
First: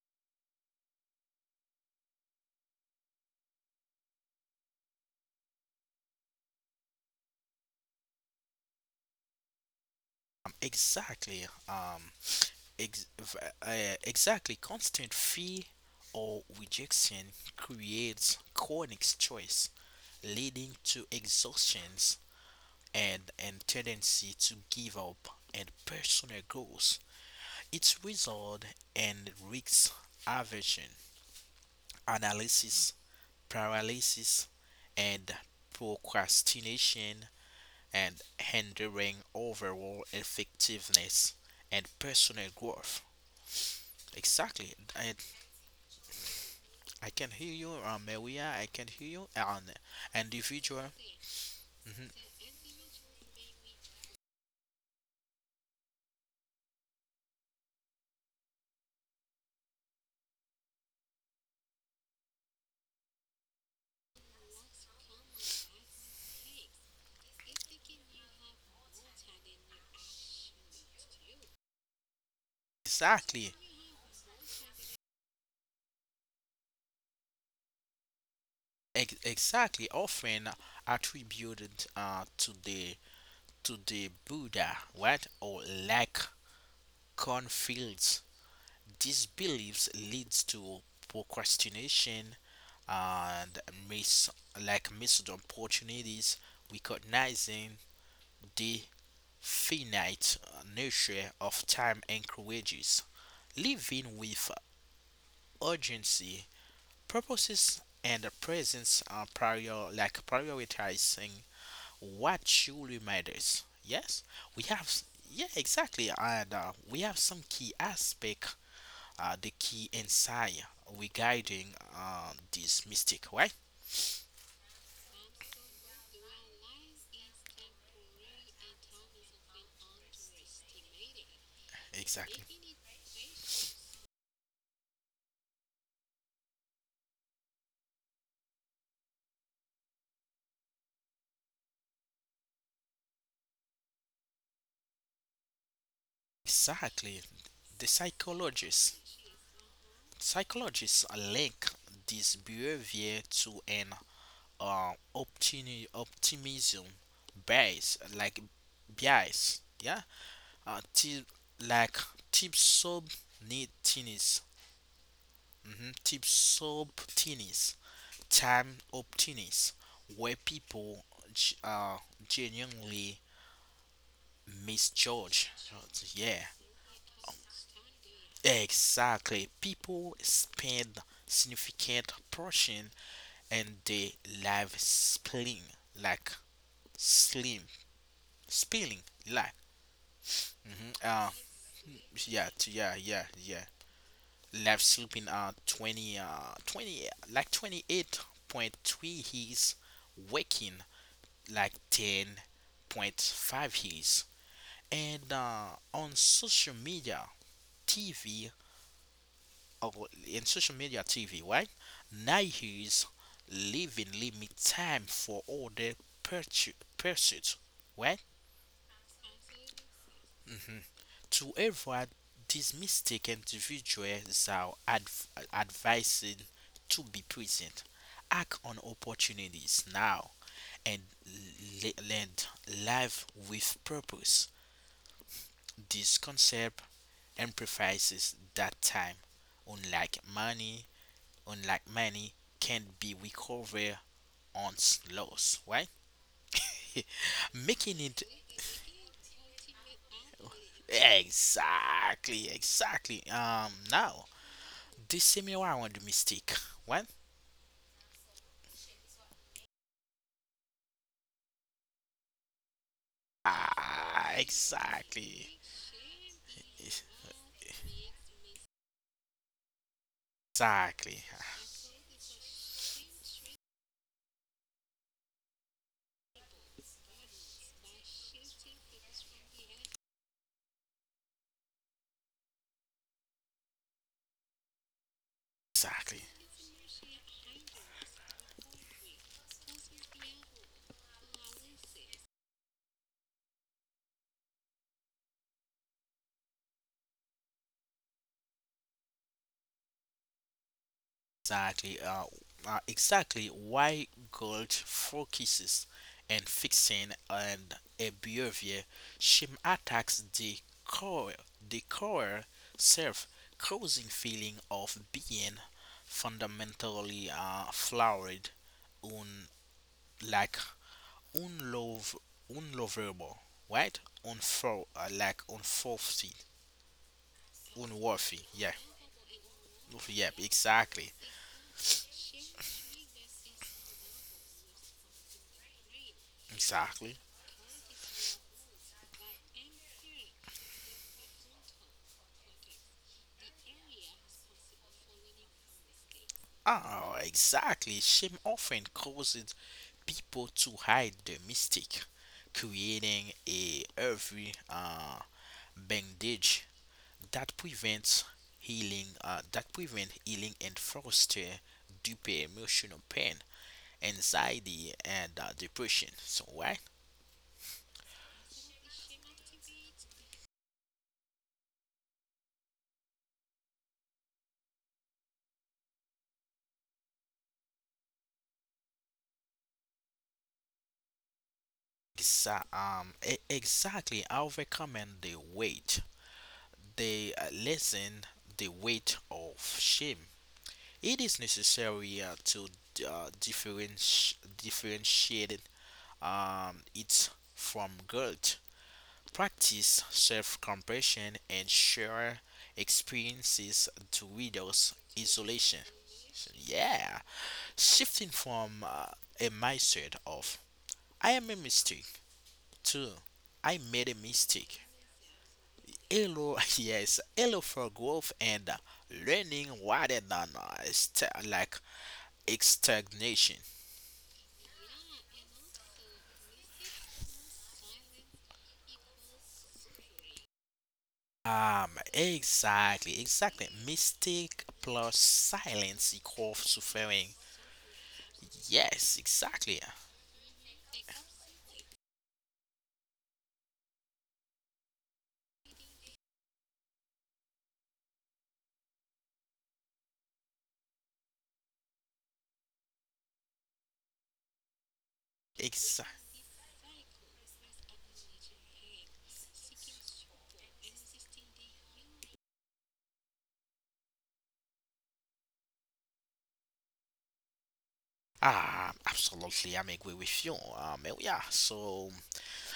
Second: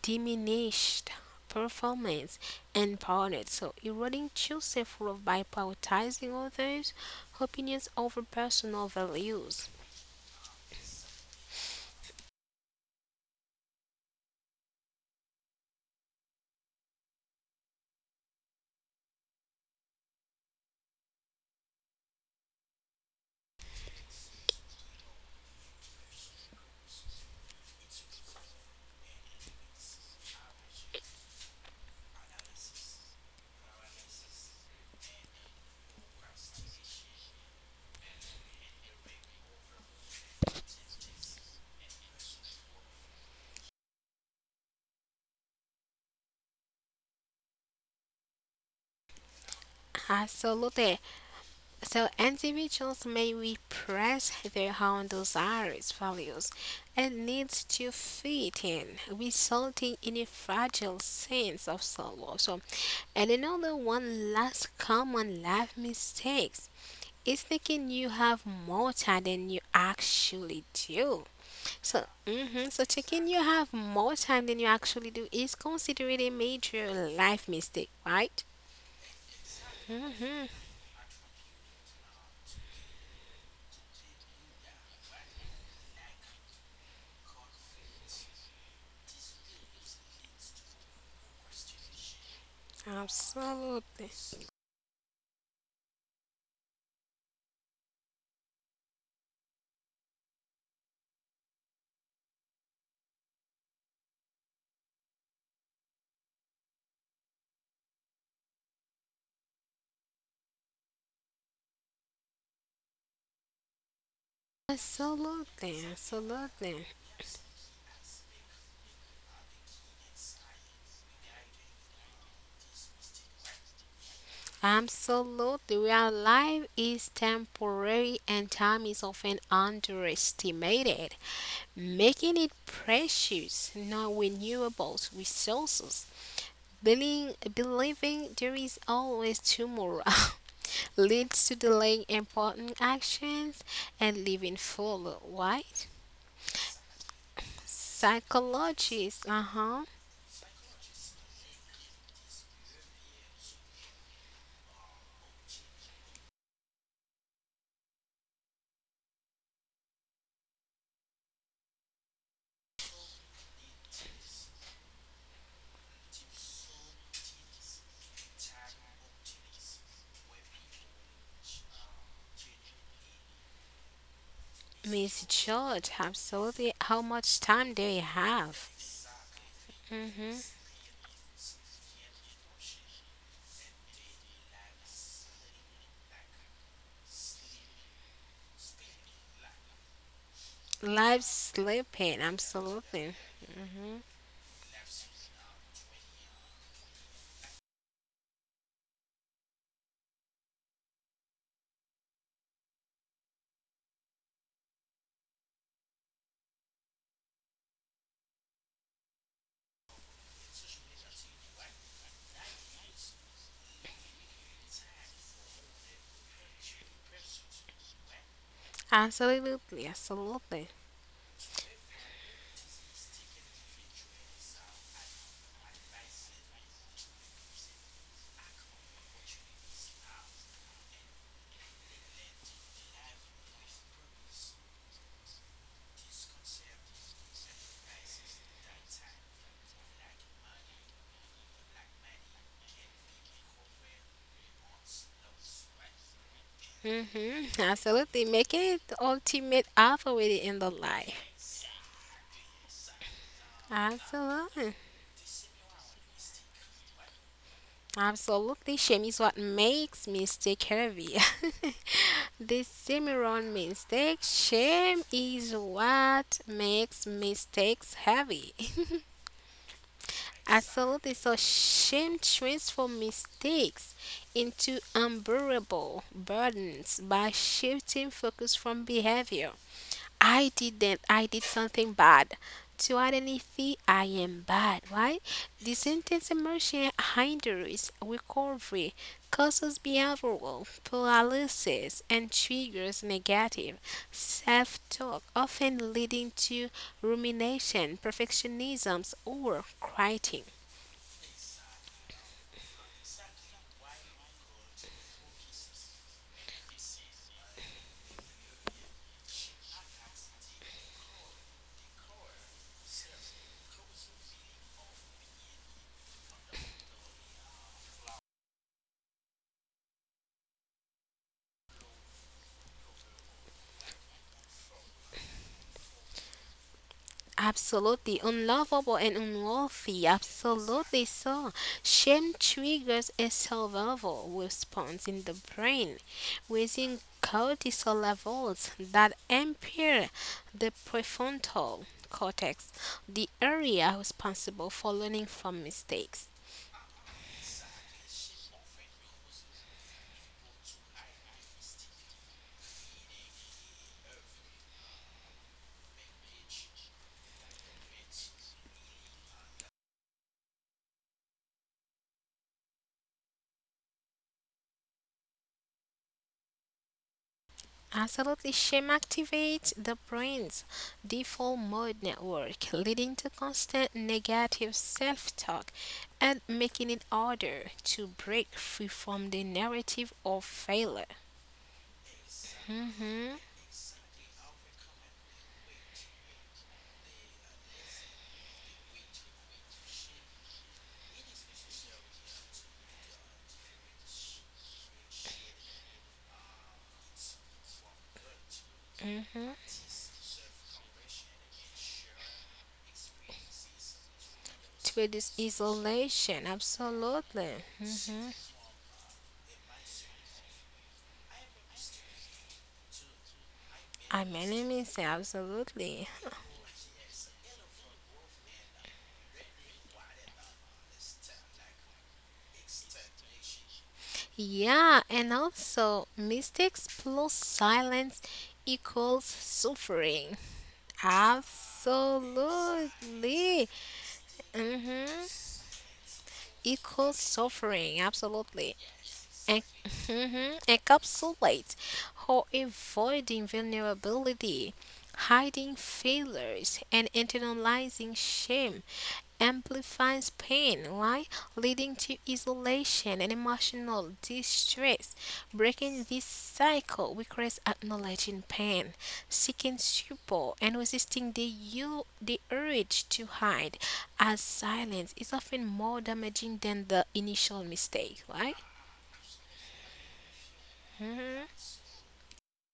S2: diminished performance and burnout. So eroding true self-love by prioritizing others' opinions over personal values.
S1: Um, exactly. Um, exactly. Constant fear or rejection creates chronic stress, leading to exhaustions and tendency to give up and personal goals. It's result and risks aversion, analysis paralysis, and procrastination and hindering overall effectiveness and personal growth. Exactly. I can hear you, Maria. I can hear you. And individual.
S2: Absolutely. So
S1: Mhm.
S2: individuals may repress their own desires, values, and needs to fit in, resulting in a fragile sense of self-love. So, and another one last common life mistakes is thinking you have more time than you actually do. So thinking you
S1: Exactly.
S2: have more time than you actually do is considered a major life mistake, right?
S1: Exactly.
S2: hmm
S1: Often attributed to the Buddha, right? Or lack conflicts. These beliefs leads to procrastination and
S2: Absolutely.
S1: miss like missed opportunities. Recognizing the finite nature of time encourages living with urgency, purposes, and the presence are prior like prioritizing what truly matters. Yes, we have s- yeah,
S2: Absolutely,
S1: exactly, and
S2: absolutely,
S1: uh, we have some key aspect, the key insight regarding this mystic, right?
S2: absolutely. Real life is temporary and time is often underestimated, making
S1: Exactly,
S2: it precious, non renewable resources. Being, believing there is always tomorrow leads to delaying important actions and living full, right?
S1: exactly. The psychologist
S2: Psychologists, uh huh,
S1: Psychologists link this behavior to an optimism bias, yeah, uh, t- like tip subtinis, mm-hmm. Tip subtinis, time optimis, where people g- uh, genuinely misjudge.
S2: misjudge
S1: Yeah,
S2: absolutely how much time they have.
S1: exactly. People
S2: Mm-hmm.
S1: spend significant portion and they live spilling like slim spilling like hmm
S2: Life slipping,
S1: yeah, t- yeah
S2: absolutely.
S1: yeah yeah live sleeping 20 like 28.3 he's waking like 10.5 he's and on social media tv or in social media tv right now he's leaving limit time for all the pursu- pursuits right?
S2: Absolutely, absolutely.
S1: To avoid these mistakes, individuals are advised to be present, act on opportunities now, and lead life with purpose. This concept emphasizes that time, unlike money, unlike money, can be recovered on loss, right?
S2: Mm-hmm.
S1: Making it
S2: Absolutely. Making it the ultimate authority in the life.
S1: exactly, exactly. Now
S2: Absolutely.
S1: do similar around the similarity mistake. What?
S2: Absolutely, shame is what makes mistake heavy. This Cimarron mistake,
S1: Ah,
S2: shame
S1: exactly,
S2: is what makes mistakes heavy.
S1: exactly,
S2: Absolutely, so shame transforms mistakes into unbearable burdens by shifting focus from behavior. I didn't, I did something bad. To add anything, I am bad. Why? This
S1: exactly,
S2: intense emotion hinders recovery, causes behavioral paralysis, and triggers negative self talk, often leading to rumination, perfectionism, or quieting.
S1: exactly. Exactly why God focuses and fixing and a behavior. She attacks core, the core self, causing feeling of being fundamentally flawed, un like unlov- unlovable, right? Unfor like
S2: Absolutely
S1: unworthy. Yeah,
S2: unlovable and unworthy.
S1: yep, exactly,
S2: Absolutely so. Shame triggers a survival response in the brain, raising
S1: exactly.
S2: cortisol levels that impair the prefrontal cortex, the area responsible for learning from mistakes.
S1: Ah, exactly. Shame often causes people to hide their mistake, creating a every bandage that prevents healing that prevent healing and foster deeper emotional pain anxiety and depression so why.
S2: Absolutely, shame activates the brain's default mode network, leading to constant negative self talk and making it harder to break free from the narrative of failure. hmm
S1: Exactly. I recommend the weight, the lessen the weight of shame. It is necessary to differentiate it from guilt.
S2: To
S1: Practice self-compassion and share experiences to reduce
S2: reduce
S1: isolation.
S2: isolation,
S1: Yeah,
S2: absolutely. Mhm.
S1: shifting from a mindset of "I am a mistake" to "I made a
S2: I mean,
S1: mistake."
S2: it say absolutely.
S1: Hello, yes, hello for growth and learning rather than stagnation.
S2: Yeah, and also mistakes plus silence equals suffering.
S1: Exactly,
S2: Absolutely.
S1: exactly. Mistake plus
S2: Mm-hmm.
S1: silence equals
S2: Equals
S1: suffering.
S2: suffering, absolutely.
S1: Yes,
S2: And
S1: exactly.
S2: mhm, encapsulate or avoiding vulnerability, hiding failures, and internalizing shame amplifies pain. Why? Leading to isolation and emotional distress. Breaking
S1: Exactly.
S2: this cycle requires acknowledging pain, seeking support, and resisting the urge to hide, as silence is often more damaging than the initial mistake, right?
S1: Ah, absolutely. I'm agree with you. Yeah.
S2: hmm
S1: So,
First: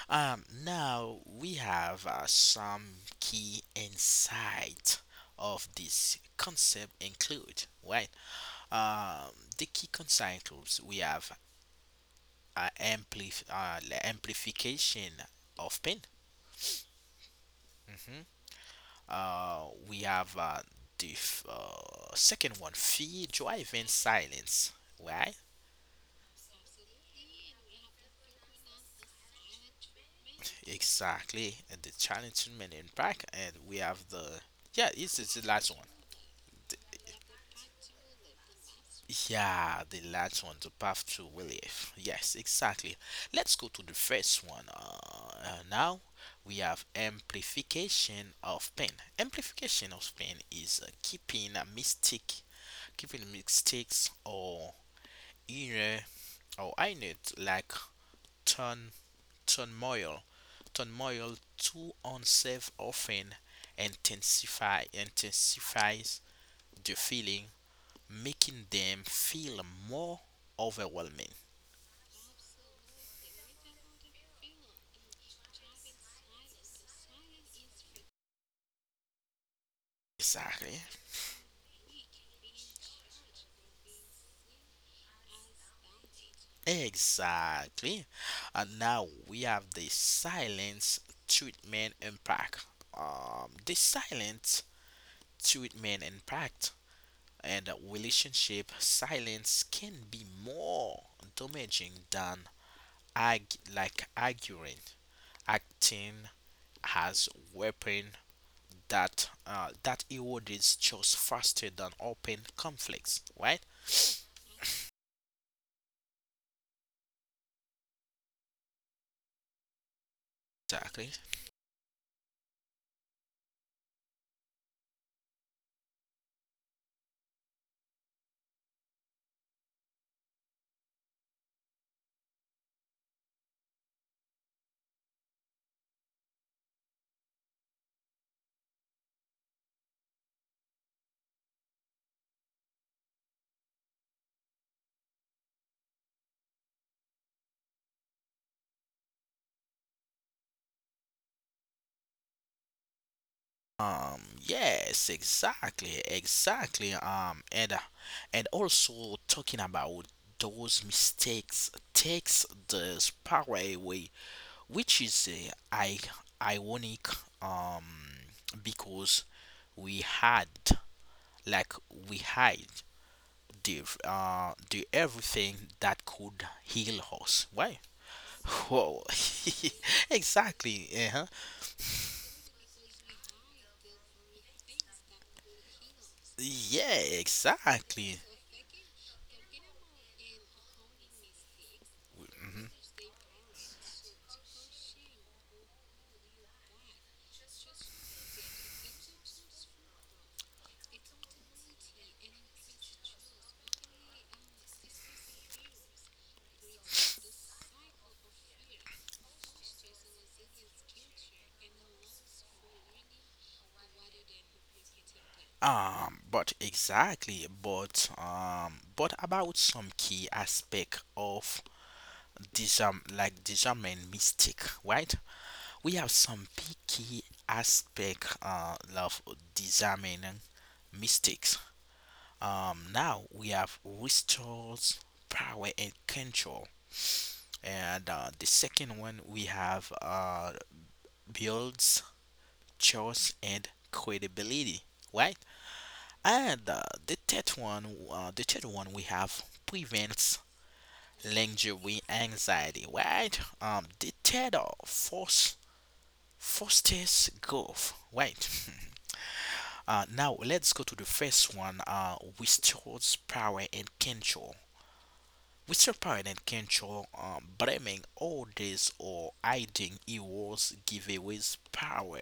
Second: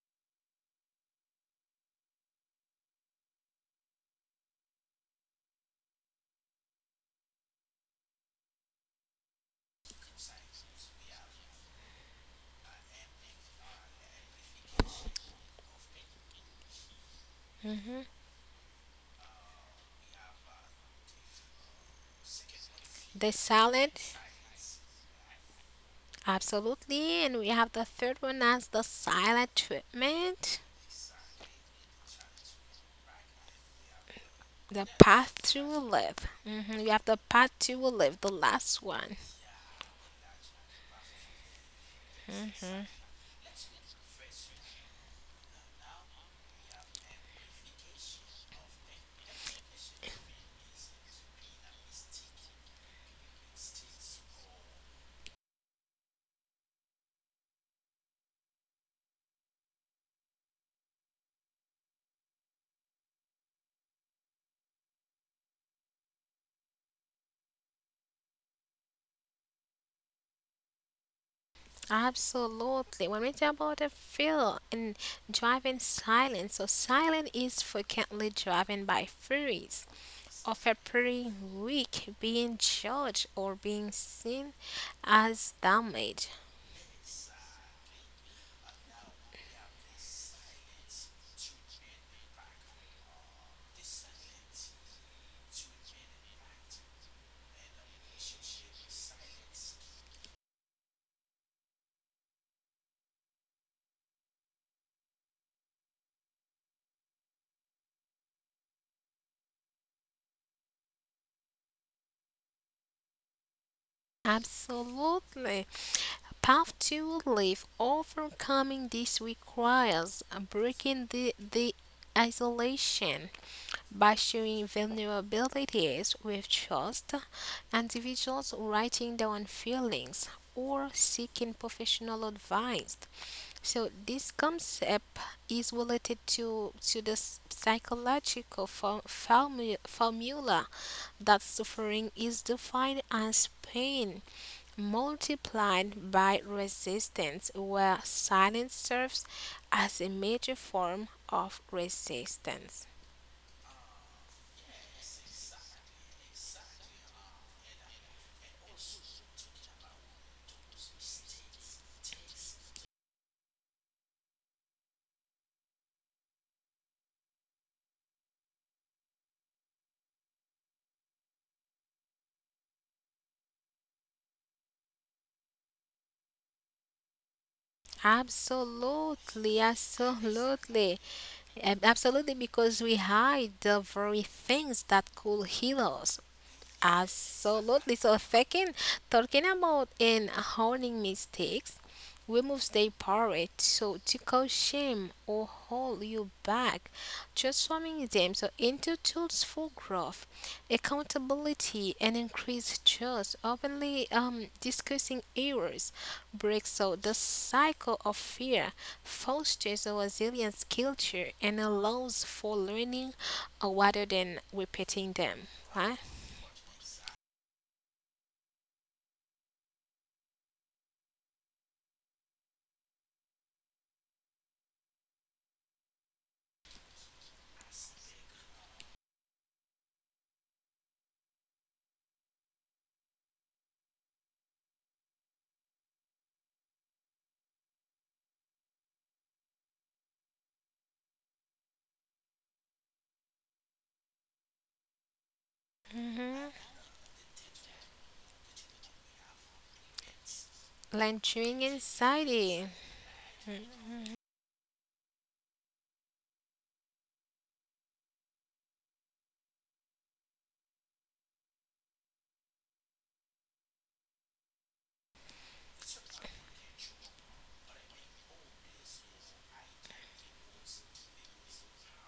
S1: now we have some key insight of this concept include, right? Um, the key concepts we have are the amplification of pain.
S2: hmm
S1: Mhm. We have the f- second one, fear
S2: The
S1: driving
S2: silence,
S1: silence. Right?
S2: absolutely, and we have the third one as the silent treatment.
S1: Exactly. And the challenging impact. And we have the yeah,
S2: The
S1: it's
S2: path
S1: the
S2: to
S1: last one.
S2: live. Mm-hmm. You have the path to live, the last one.
S1: Yeah, the last one, the path to relief. Yes, exactly. Let's go to the first one. Now we have amplification of pain. Amplification of pain is keeping a mistake, Keeping mistakes or inner inner like turn turmoil, turmoil to unsafe often intensify intensifies the feeling making them feel more overwhelming.
S2: Absolutely. When we talk about the feel and driving silent, so silent is frequently driven by furies of
S1: Exactly.
S2: appearing weak, being judged, or being seen as damage.
S1: Exactly. And now we have the silence treatment impact. Um, the silence treatment impact and relationship silence can be more damaging than arguing, acting as weapon that erodes trust faster than open conflicts, right?
S2: Absolutely. Path to live, overcoming this requires breaking
S1: Exactly.
S2: the isolation by sharing vulnerabilities with trust, individuals writing down feelings or seeking professional advice. So this concept is related to the s- psychological for, formu- formula that suffering is defined as pain multiplied by resistance, where silence serves as a major form of resistance.
S1: Yes, exactly, exactly. And also talking about those mistakes takes the power away, which is I ironic. Um, because we had like we hide the everything that could heal us. Why? Whoa,
S2: Absolutely,
S1: exactly.
S2: absolutely.
S1: Uh-huh.
S2: Absolutely, because we hide the very things that could heal us.
S1: Yeah,
S2: Absolutely. So,
S1: exactly.
S2: second, talking about in honing mistakes, we must
S1: Mhm.
S2: stay power so to cause shame or hold you back, transforming them so into tools for growth, accountability, and increased trust. Openly discussing errors breaks so the cycle of fear, fosters a resilience culture, and allows for learning rather than repeating them, right?
S1: But exactly, but about some key aspect of this like discernment mystic, right? We have some big key aspect of discerning mystics. Now we have restores power and control, and the second one we have builds trust and credibility, right?
S2: Mhm.
S1: And the third one we have prevents
S2: Like chewing
S1: lingerie
S2: anxiety.
S1: anxiety, right? The third force fosters growth, right? Now let's go to the first one. Restores power and control. Restore power and control. Blaming orders or hiding heroes giveaways power.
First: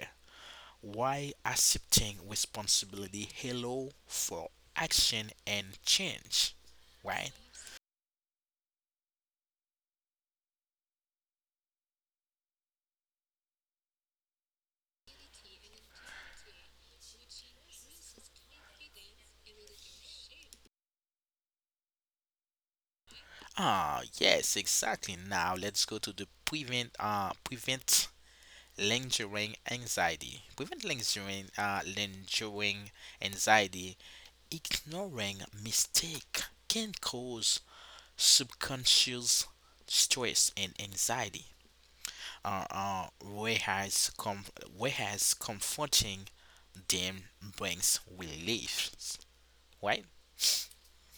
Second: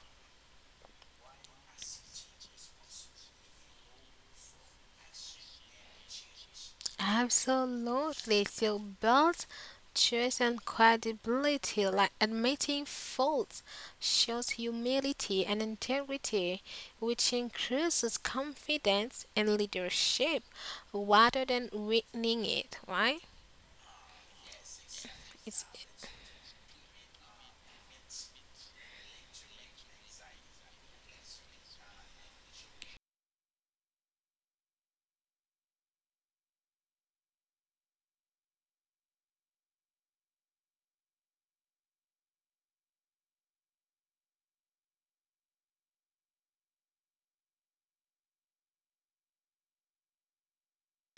S1: Why accepting responsibility hello for action and change, right?
S2: Absolutely. So build trust and credibility, like admitting faults, shows humility and integrity, which increases confidence and leadership rather than weakening it, right?
S1: Ah, yes, exactly. Now
S2: It's
S1: let's go to the prevent lingering anxiety. Prevent lingering lingering anxiety. Ignoring mistake can cause subconscious stress and anxiety. uh, uh, whereas, com- Whereas comforting them brings relief, right?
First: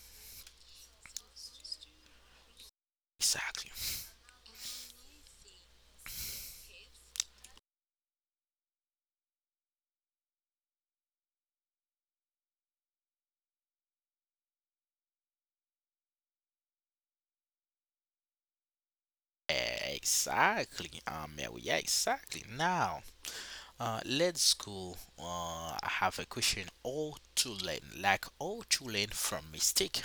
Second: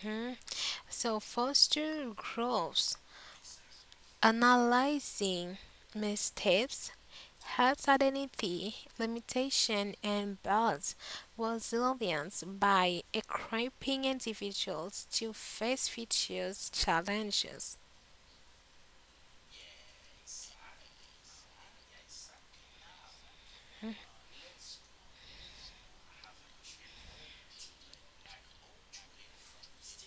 S2: Mhm. So foster growth,
S1: Exactly.
S2: analyzing mistakes Health Identity, Limitation and Balance Resilience by equipping individuals to face future's challenges.
S1: Exactly. Yeah, yeah, exactly. Now, uh, let school have a question like all to learn from mistake.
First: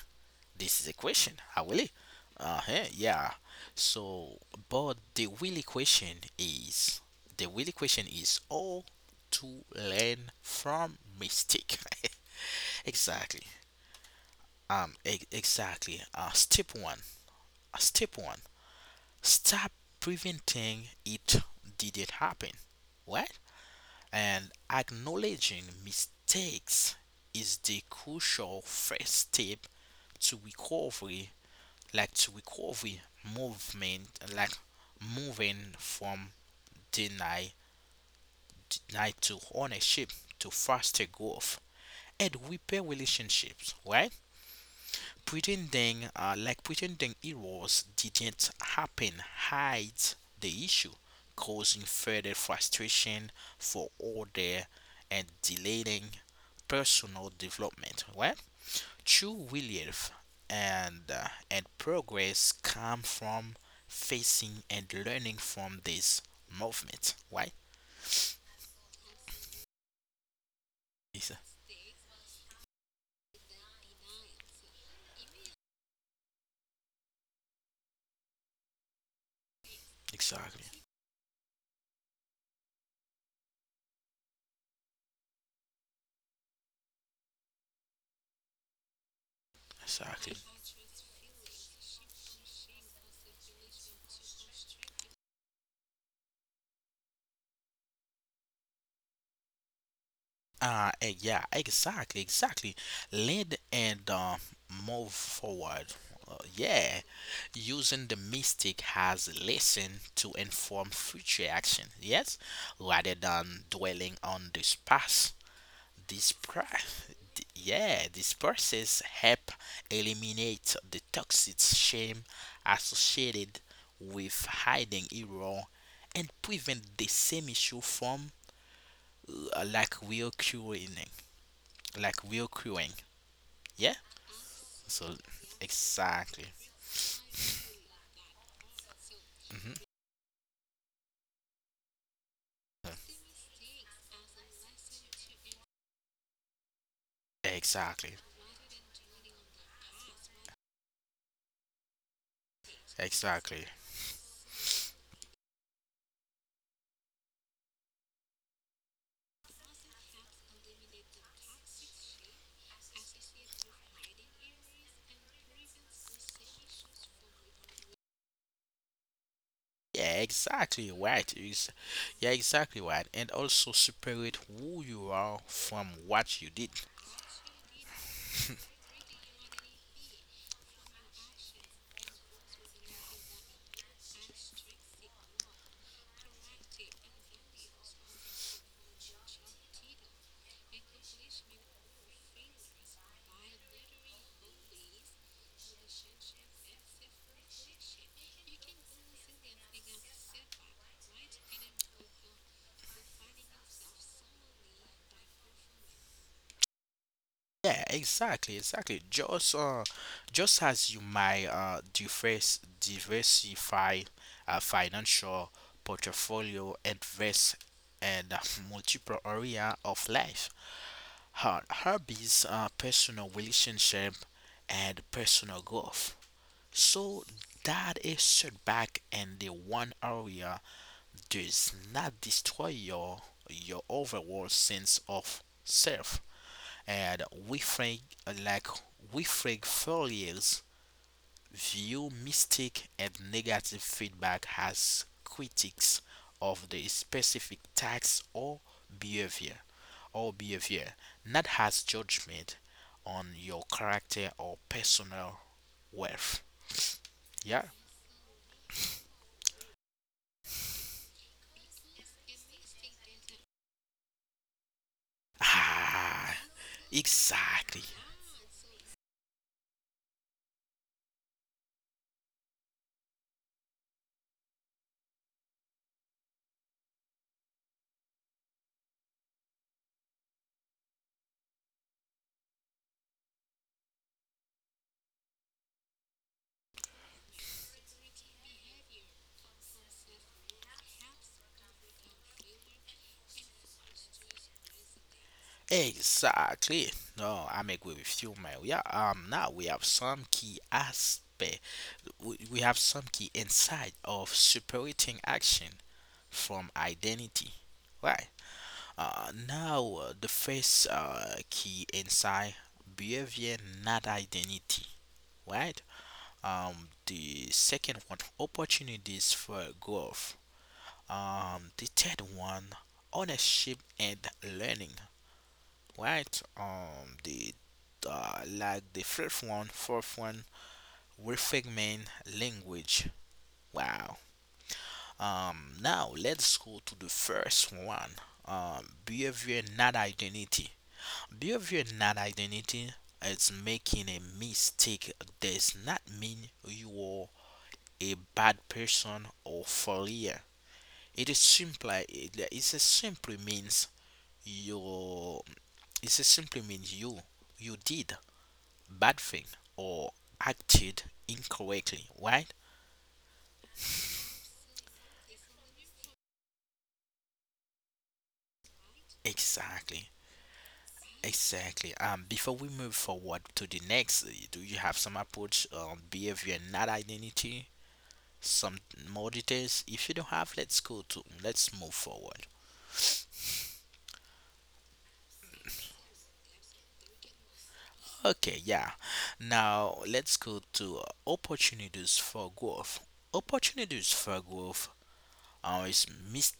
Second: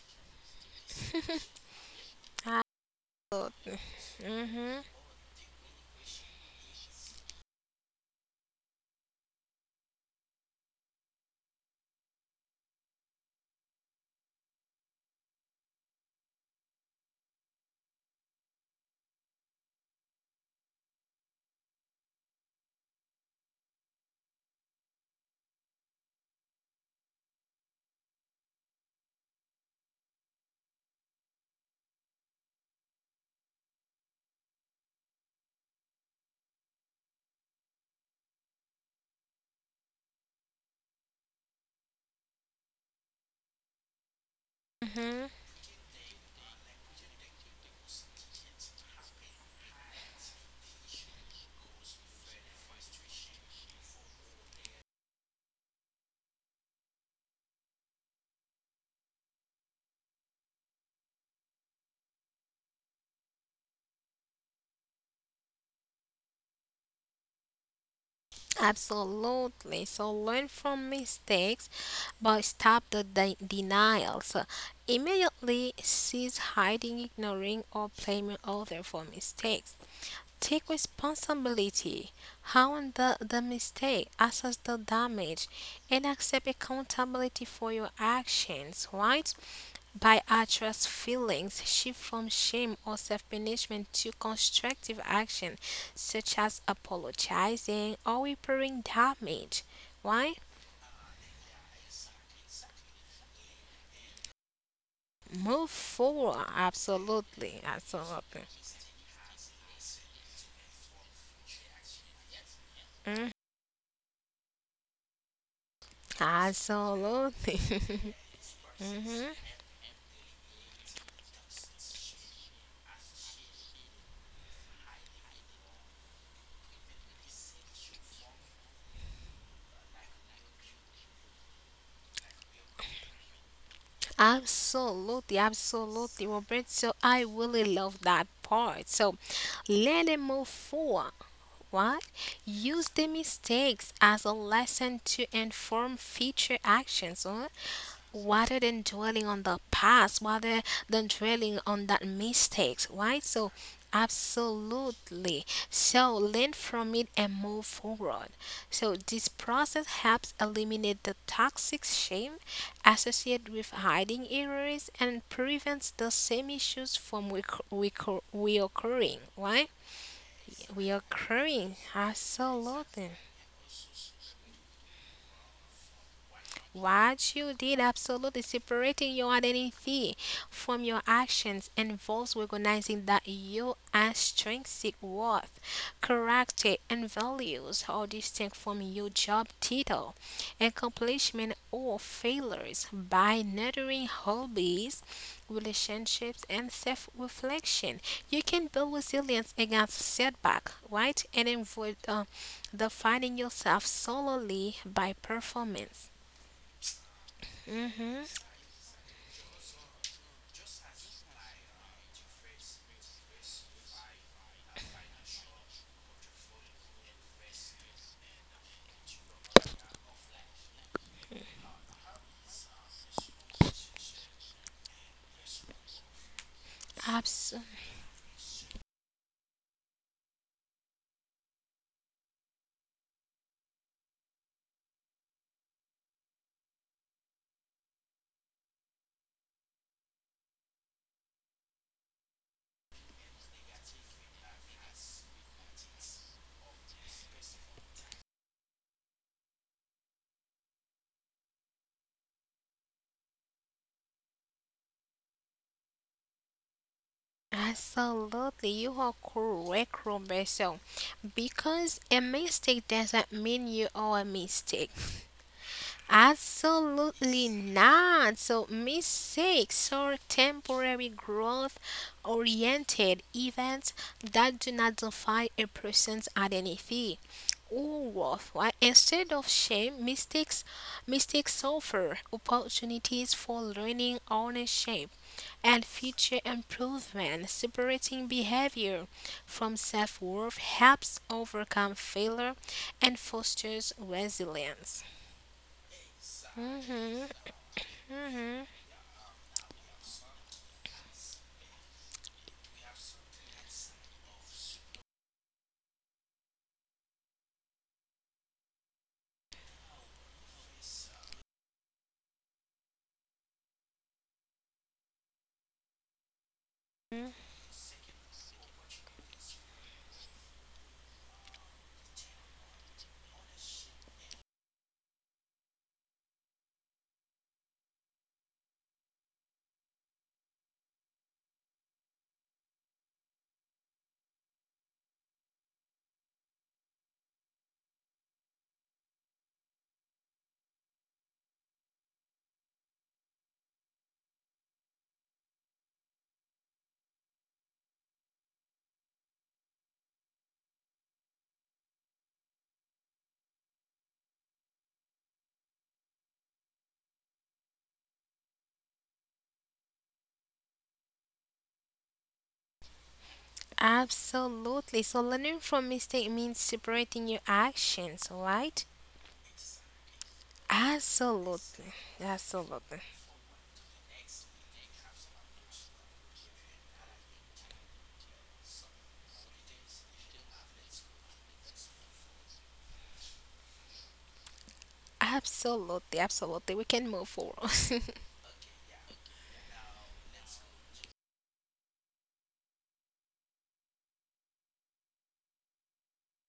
S1: This is a question, how will it? Uh huh, yeah. So, but
S2: Mm-hmm.
S1: the really question is the really question is all to learn from mistake. exactly. Exactly. Step one. Stop preventing it didn't happen. What? And acknowledging mistakes is the crucial first step to recovery like to recovery movement like moving from deny deny to ownership to faster growth and repair relationships, right?
S2: Mm-hmm.
S1: Pretending like pretending it was didn't happen hides the issue, causing further frustration for order and delaying personal development. Right? True relief and and progress come from facing and learning from this movement. Right?
S2: Absolutely. So learn from
S1: Yes,
S2: mistakes, but stop the denials. Immediately cease hiding, ignoring, or blaming others for mistakes. Take
S1: exactly.
S2: responsibility, own the mistake, assess the damage, and accept accountability for your actions, right? By
S1: Exactly.
S2: address feelings, shift from shame or self punishment to constructive action, such as apologizing or repairing damage. Why?
S1: Yeah, exactly, exactly. Lead and move
S2: Move
S1: forward.
S2: forward.
S1: Yeah,
S2: Absolutely.
S1: using the
S2: Absolutely.
S1: mystic has lesson to inform future action. Yes, rather
S2: Mm.
S1: than dwelling on this past. This pra-
S2: Absolutely.
S1: yeah, this process
S2: Mhm.
S1: help eliminate the toxic shame associated with hiding error and prevent the same issue from uh, like reoccurring like real crewing. Yeah. So
S2: Absolutely, absolutely,
S1: exactly.
S2: Robert. So I really love that part. So
S1: hmm
S2: let it move forward. What? Use the mistakes as a lesson to inform future actions
S1: Exactly.
S2: rather than dwelling on the past, rather than dwelling on that mistakes, right? So
S1: Exactly.
S2: absolutely. So learn from it and move forward. So this process helps eliminate the toxic shame associated with hiding errors and prevents the same issues from reoccurring, right?
S1: Yeah, exactly right.
S2: Reoccurring,
S1: Yeah, exactly
S2: absolutely.
S1: right. And also separate who you are from what you did.
S2: What you did absolutely separating your identity from your actions involves recognizing that your intrinsic worth, character, and values are distinct from your job title, accomplishment, or failures. By nurturing hobbies, relationships, and self reflection, you can build resilience against setback, right? And avoid defining yourself solely by performance.
S1: Yeah,
S2: Mm-hmm.
S1: exactly, exactly. Just as you might diverse diversify a financial portfolio, invest in multiple area of life. Hobbies are personal relationship and personal growth. So
S2: Abs-
S1: that a setback in the one area does not destroy your overall sense of self. And we think like we think failures view mistake and negative feedback as critiques of the specific tax or behavior behavior, not as judgment on your character or personal worth. Yeah.
S2: absolutely, you are correct, Roberto. Because a mistake doesn't mean you are a mistake.
S1: Ah,
S2: Absolutely
S1: exactly.
S2: not. So mistakes are temporary growth-oriented events that do not define a person's identity or worth. Why? Instead of shame, mistakes offer opportunities for learning ownership and future improvement. Separating behavior from self worth helps overcome failure and fosters resilience.
S1: Exactly.
S2: Mhm,
S1: No, I'm agree with you, man.
S2: mhm.
S1: We are now we have some key aspect. We have some key insight of separating action from identity. Right. Now the first key insight: behavior, not identity. Right. The second one: opportunities for growth. The third one: ownership and learning, right? The like the fifth one, fourth one, we reframing language. Wow. Now let's go to the first one. Behavior not identity. Behavior not identity is making a mistake does not mean you are a bad person or failure. It is simply means you it is simply means you you did bad thing or acted incorrectly, right?
S2: Absolutely. So, learning from mistake means separating your actions, right?
S1: Exactly. Exactly.
S2: Absolutely.
S1: Before we move
S2: Absolutely.
S1: forward to the next, do you have some approach on behavior, not identity? Some more details. If you don't have, let's go to let's move forward.
S2: Absolutely. Absolutely. We can move forward.
S1: Okay, yeah. Now let's go to opportunities for growth. Opportunities for growth are is mis-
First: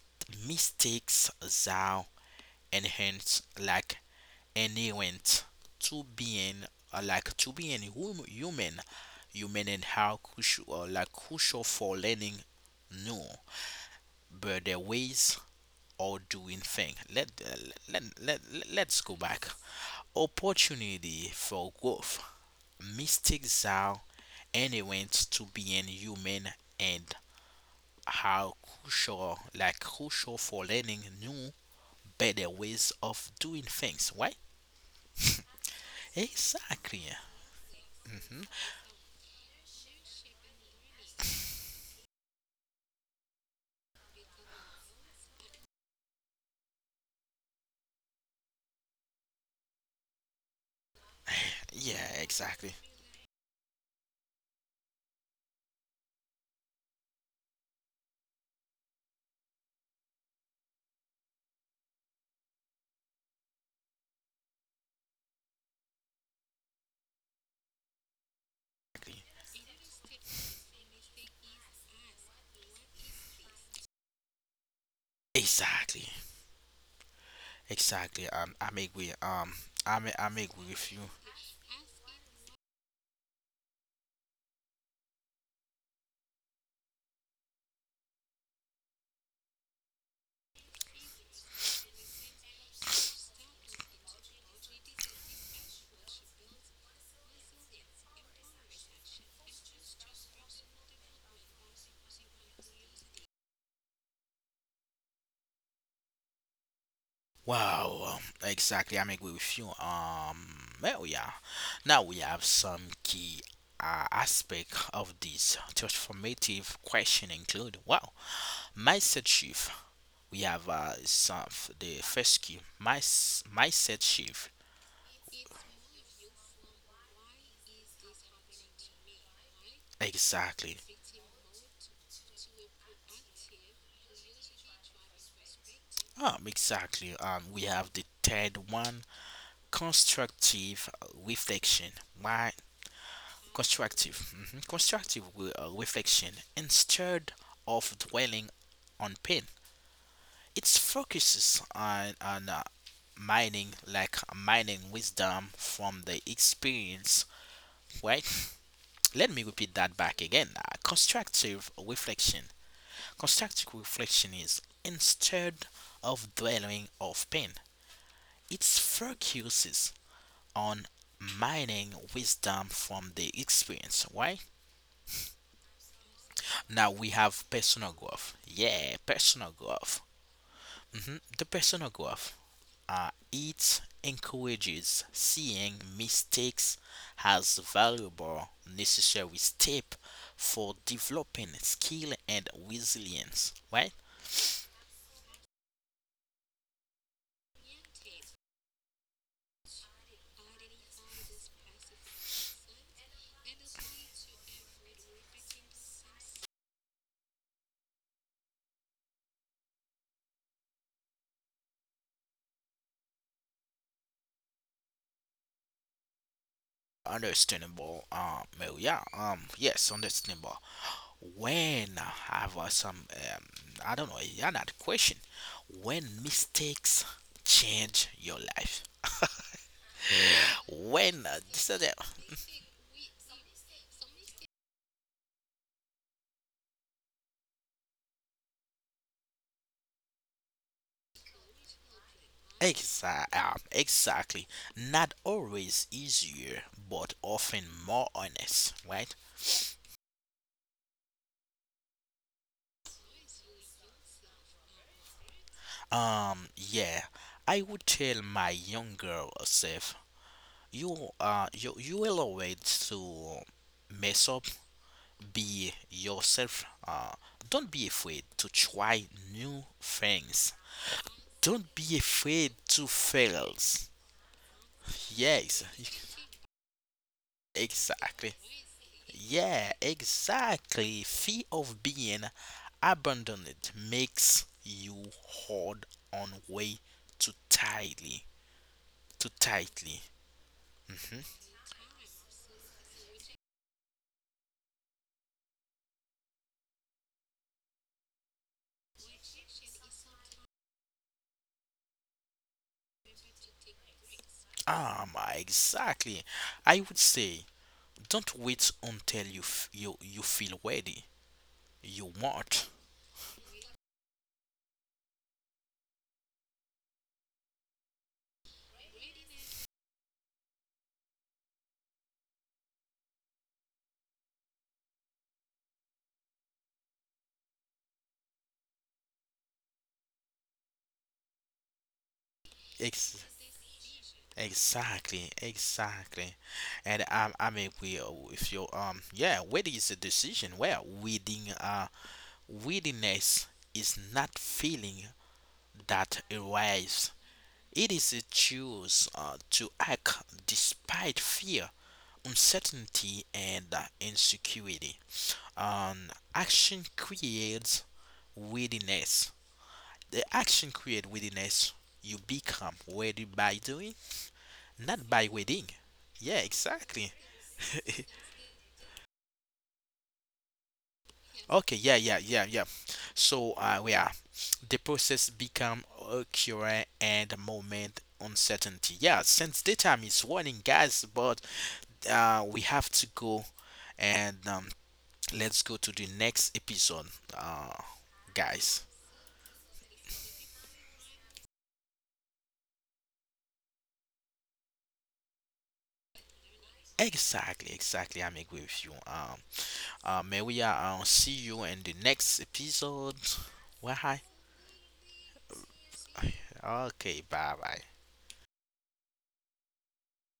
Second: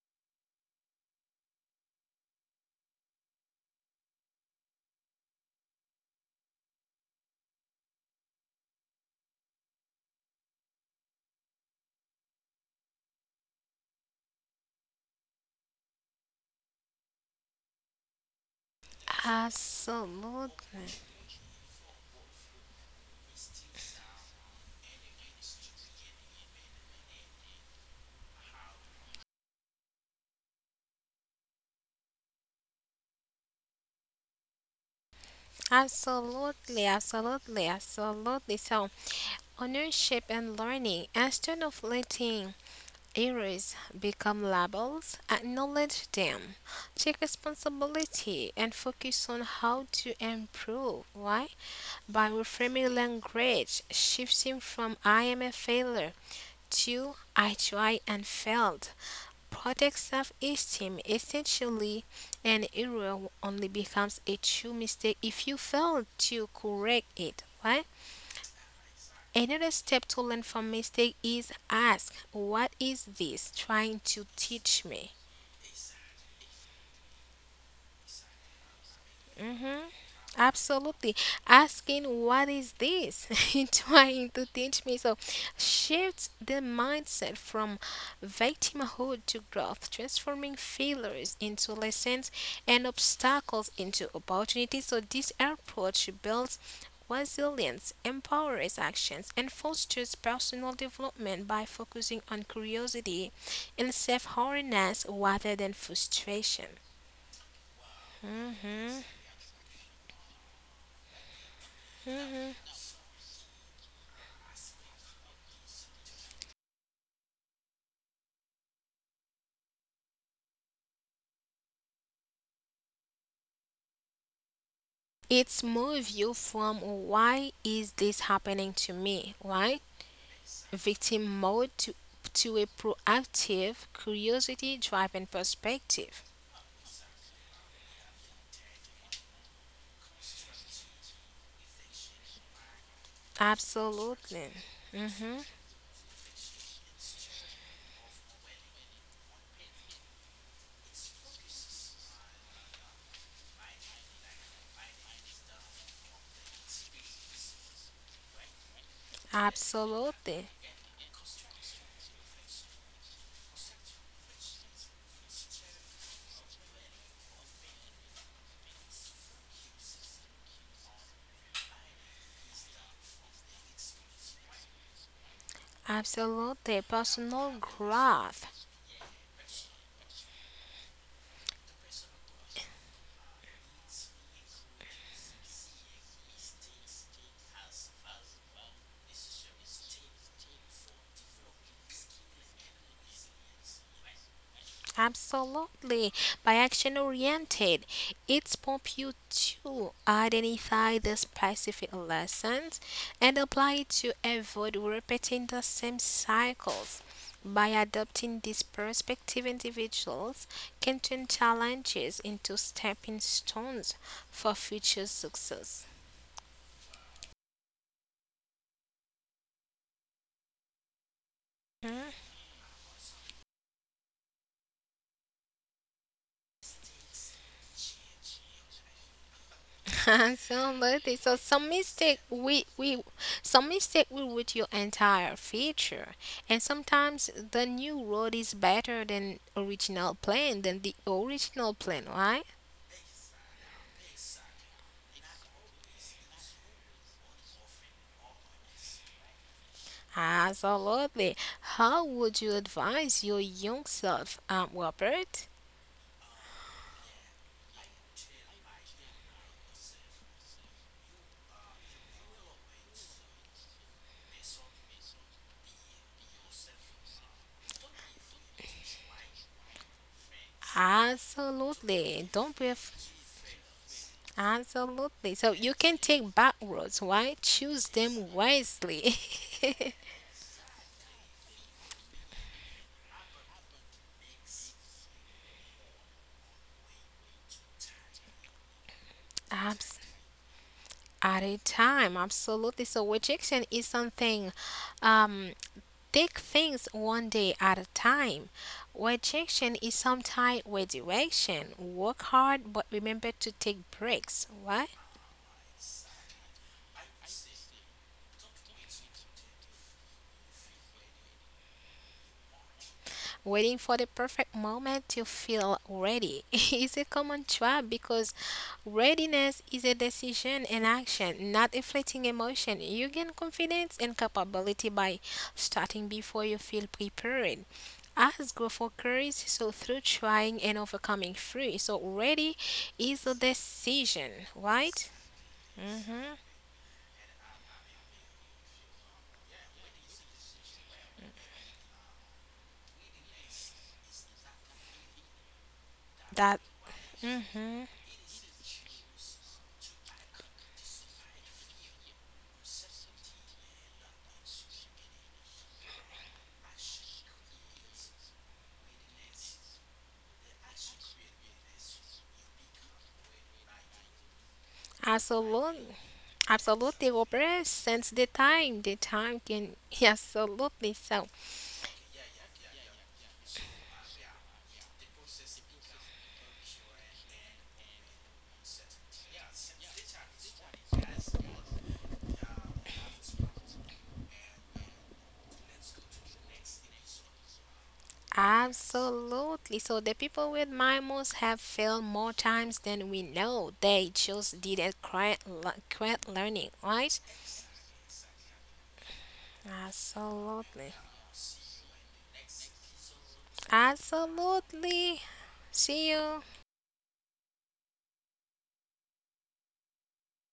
S1: mistakes thou enhance like inherent to being human human and how crucial like crucial for learning new but the ways or doing thing let's go back.
S2: Absolutely.
S1: Opportunity for growth, mistakes are inherent to being human and how crucial like crucial for learning new better ways of doing things, right?
S2: Absolutely,
S1: Exactly.
S2: absolutely,
S1: hmm
S2: absolutely. So, Ownership and learning. Instead of letting errors become labels, acknowledge them, take responsibility, and focus on how to improve. Why?
S1: Yeah,
S2: By
S1: exactly.
S2: reframing language, shifting from I am a failure to I try and failed. Protect self esteem. Essentially, an error only becomes a true mistake if you fail to correct it. Why?
S1: Exactly.
S2: Another step to learn from mistake is ask, what is this trying to teach me?
S1: Exactly. Exactly. I'm agree.
S2: Mm-hmm.
S1: I'm agree with you.
S2: Absolutely. Asking, what is this? And trying to teach me. So, shifts the mindset from victimhood to growth, transforming failures into lessons and obstacles into opportunities. So, this approach builds resilience, empowers actions, and fosters personal development by focusing on curiosity and self awareness rather than frustration.
S1: Wow.
S2: hmm
S1: Exactly. I'm agree with you. Well, yeah. Now we have some key aspect of this transformative question include wow mindset shift. We have some the first key my mindset shift.
S2: It's move you from why is this happening to me, right?
S1: Exactly.
S2: Victim mode to a proactive curiosity driven perspective.
S1: Exactly. We have the third one constructive reflection. Why constructive?
S2: Absolutely.
S1: Mhm. Constructive
S2: Mhm.
S1: re- uh, reflection instead of dwelling on pain. It focuses on mining wisdom from the experience. Right? Let me repeat that back
S2: Absolutely.
S1: again. Constructive reflection. Constructive reflection is instead of dwelling of pain. It focuses on mining wisdom from the experience, why?
S2: Absolutely.
S1: Now we have
S2: Personal
S1: personal growth.
S2: growth.
S1: Yeah, personal growth. Hmm The personal growth, it encourages seeing mistakes as valuable, necessary step for developing skill and resilience, why?
S2: Absolutely. By action oriented, it prompts you to identify the specific lessons and apply it to avoid repeating the same cycles. By adopting this perspective, individuals can turn challenges into stepping stones for future success.
S1: Understandable. Well, yeah. Yes, understandable. When I have some, I don't know, yeah, not question. When mistakes change your life.
S2: Some. So
S1: When
S2: some
S1: so that
S2: mistake we some mistake will with your entire feature. And sometimes the new road is better than original plan than the original plan, right?
S1: exactly not always easier, but often more honest, right?
S2: Absolutely. How would you advise your young self, Robert?
S1: Yeah, I would tell my younger self, you will always to mess up be yourself. Don't be afraid to try new things. Don't be
S2: Absolutely. Don't
S1: afraid
S2: be af-
S1: to fail.
S2: absolutely. So you
S1: Yes,
S2: can take back roads, right? Choose them
S1: exactly.
S2: wisely.
S1: Yeah, exactly. Fear of being abandoned makes you hold on way too tightly. Too
S2: Absolutely.
S1: tightly.
S2: At
S1: Hmm
S2: a time, absolutely. So rejection is something, um, take things one day at a time. Rejection is sometimes redirection. Work hard, but remember to take breaks, right?
S1: Ah, my, exactly. I would say, don't wait until you feel ready. You want.
S2: Waiting for the perfect moment to feel ready is a common trap because readiness is a decision and action, not a fleeting emotion. You gain confidence and capability by starting before you feel prepared. As growth occurs, so through trying and overcoming free. So ready is a
S1: Ex-
S2: decision, right?
S1: Exactly,
S2: Mm-hmm.
S1: exactly. And I mean, we if you Yeah, waiting is a decision. Well, waiting waitiness is not feeling that
S2: That
S1: arrives.
S2: mm-hmm.
S1: It is a choice to act despite fear, uncertainty, and insecurity. Action creates readiness. The action creates readiness. You become ready by doing. Not by wedding,
S2: Absolutely.
S1: yeah,
S2: Absolutely,
S1: exactly.
S2: Robert. Since the time can yeah, absolutely so.
S1: Okay, yeah, yeah, yeah, yeah. So we are. The process become occurring and moment uncertainty. Yeah, since the time is running, guys, but we have to go and let's go to the next episode, uh, guys.
S2: Absolutely. So the people with mimos have failed more times than we know. They just didn't quit, quit learning, right?
S1: Exactly, exactly. I'm agree with you. May we
S2: Absolutely.
S1: see you in the next episode. Why?
S2: Absolutely. See you.
S1: Okay, bye bye.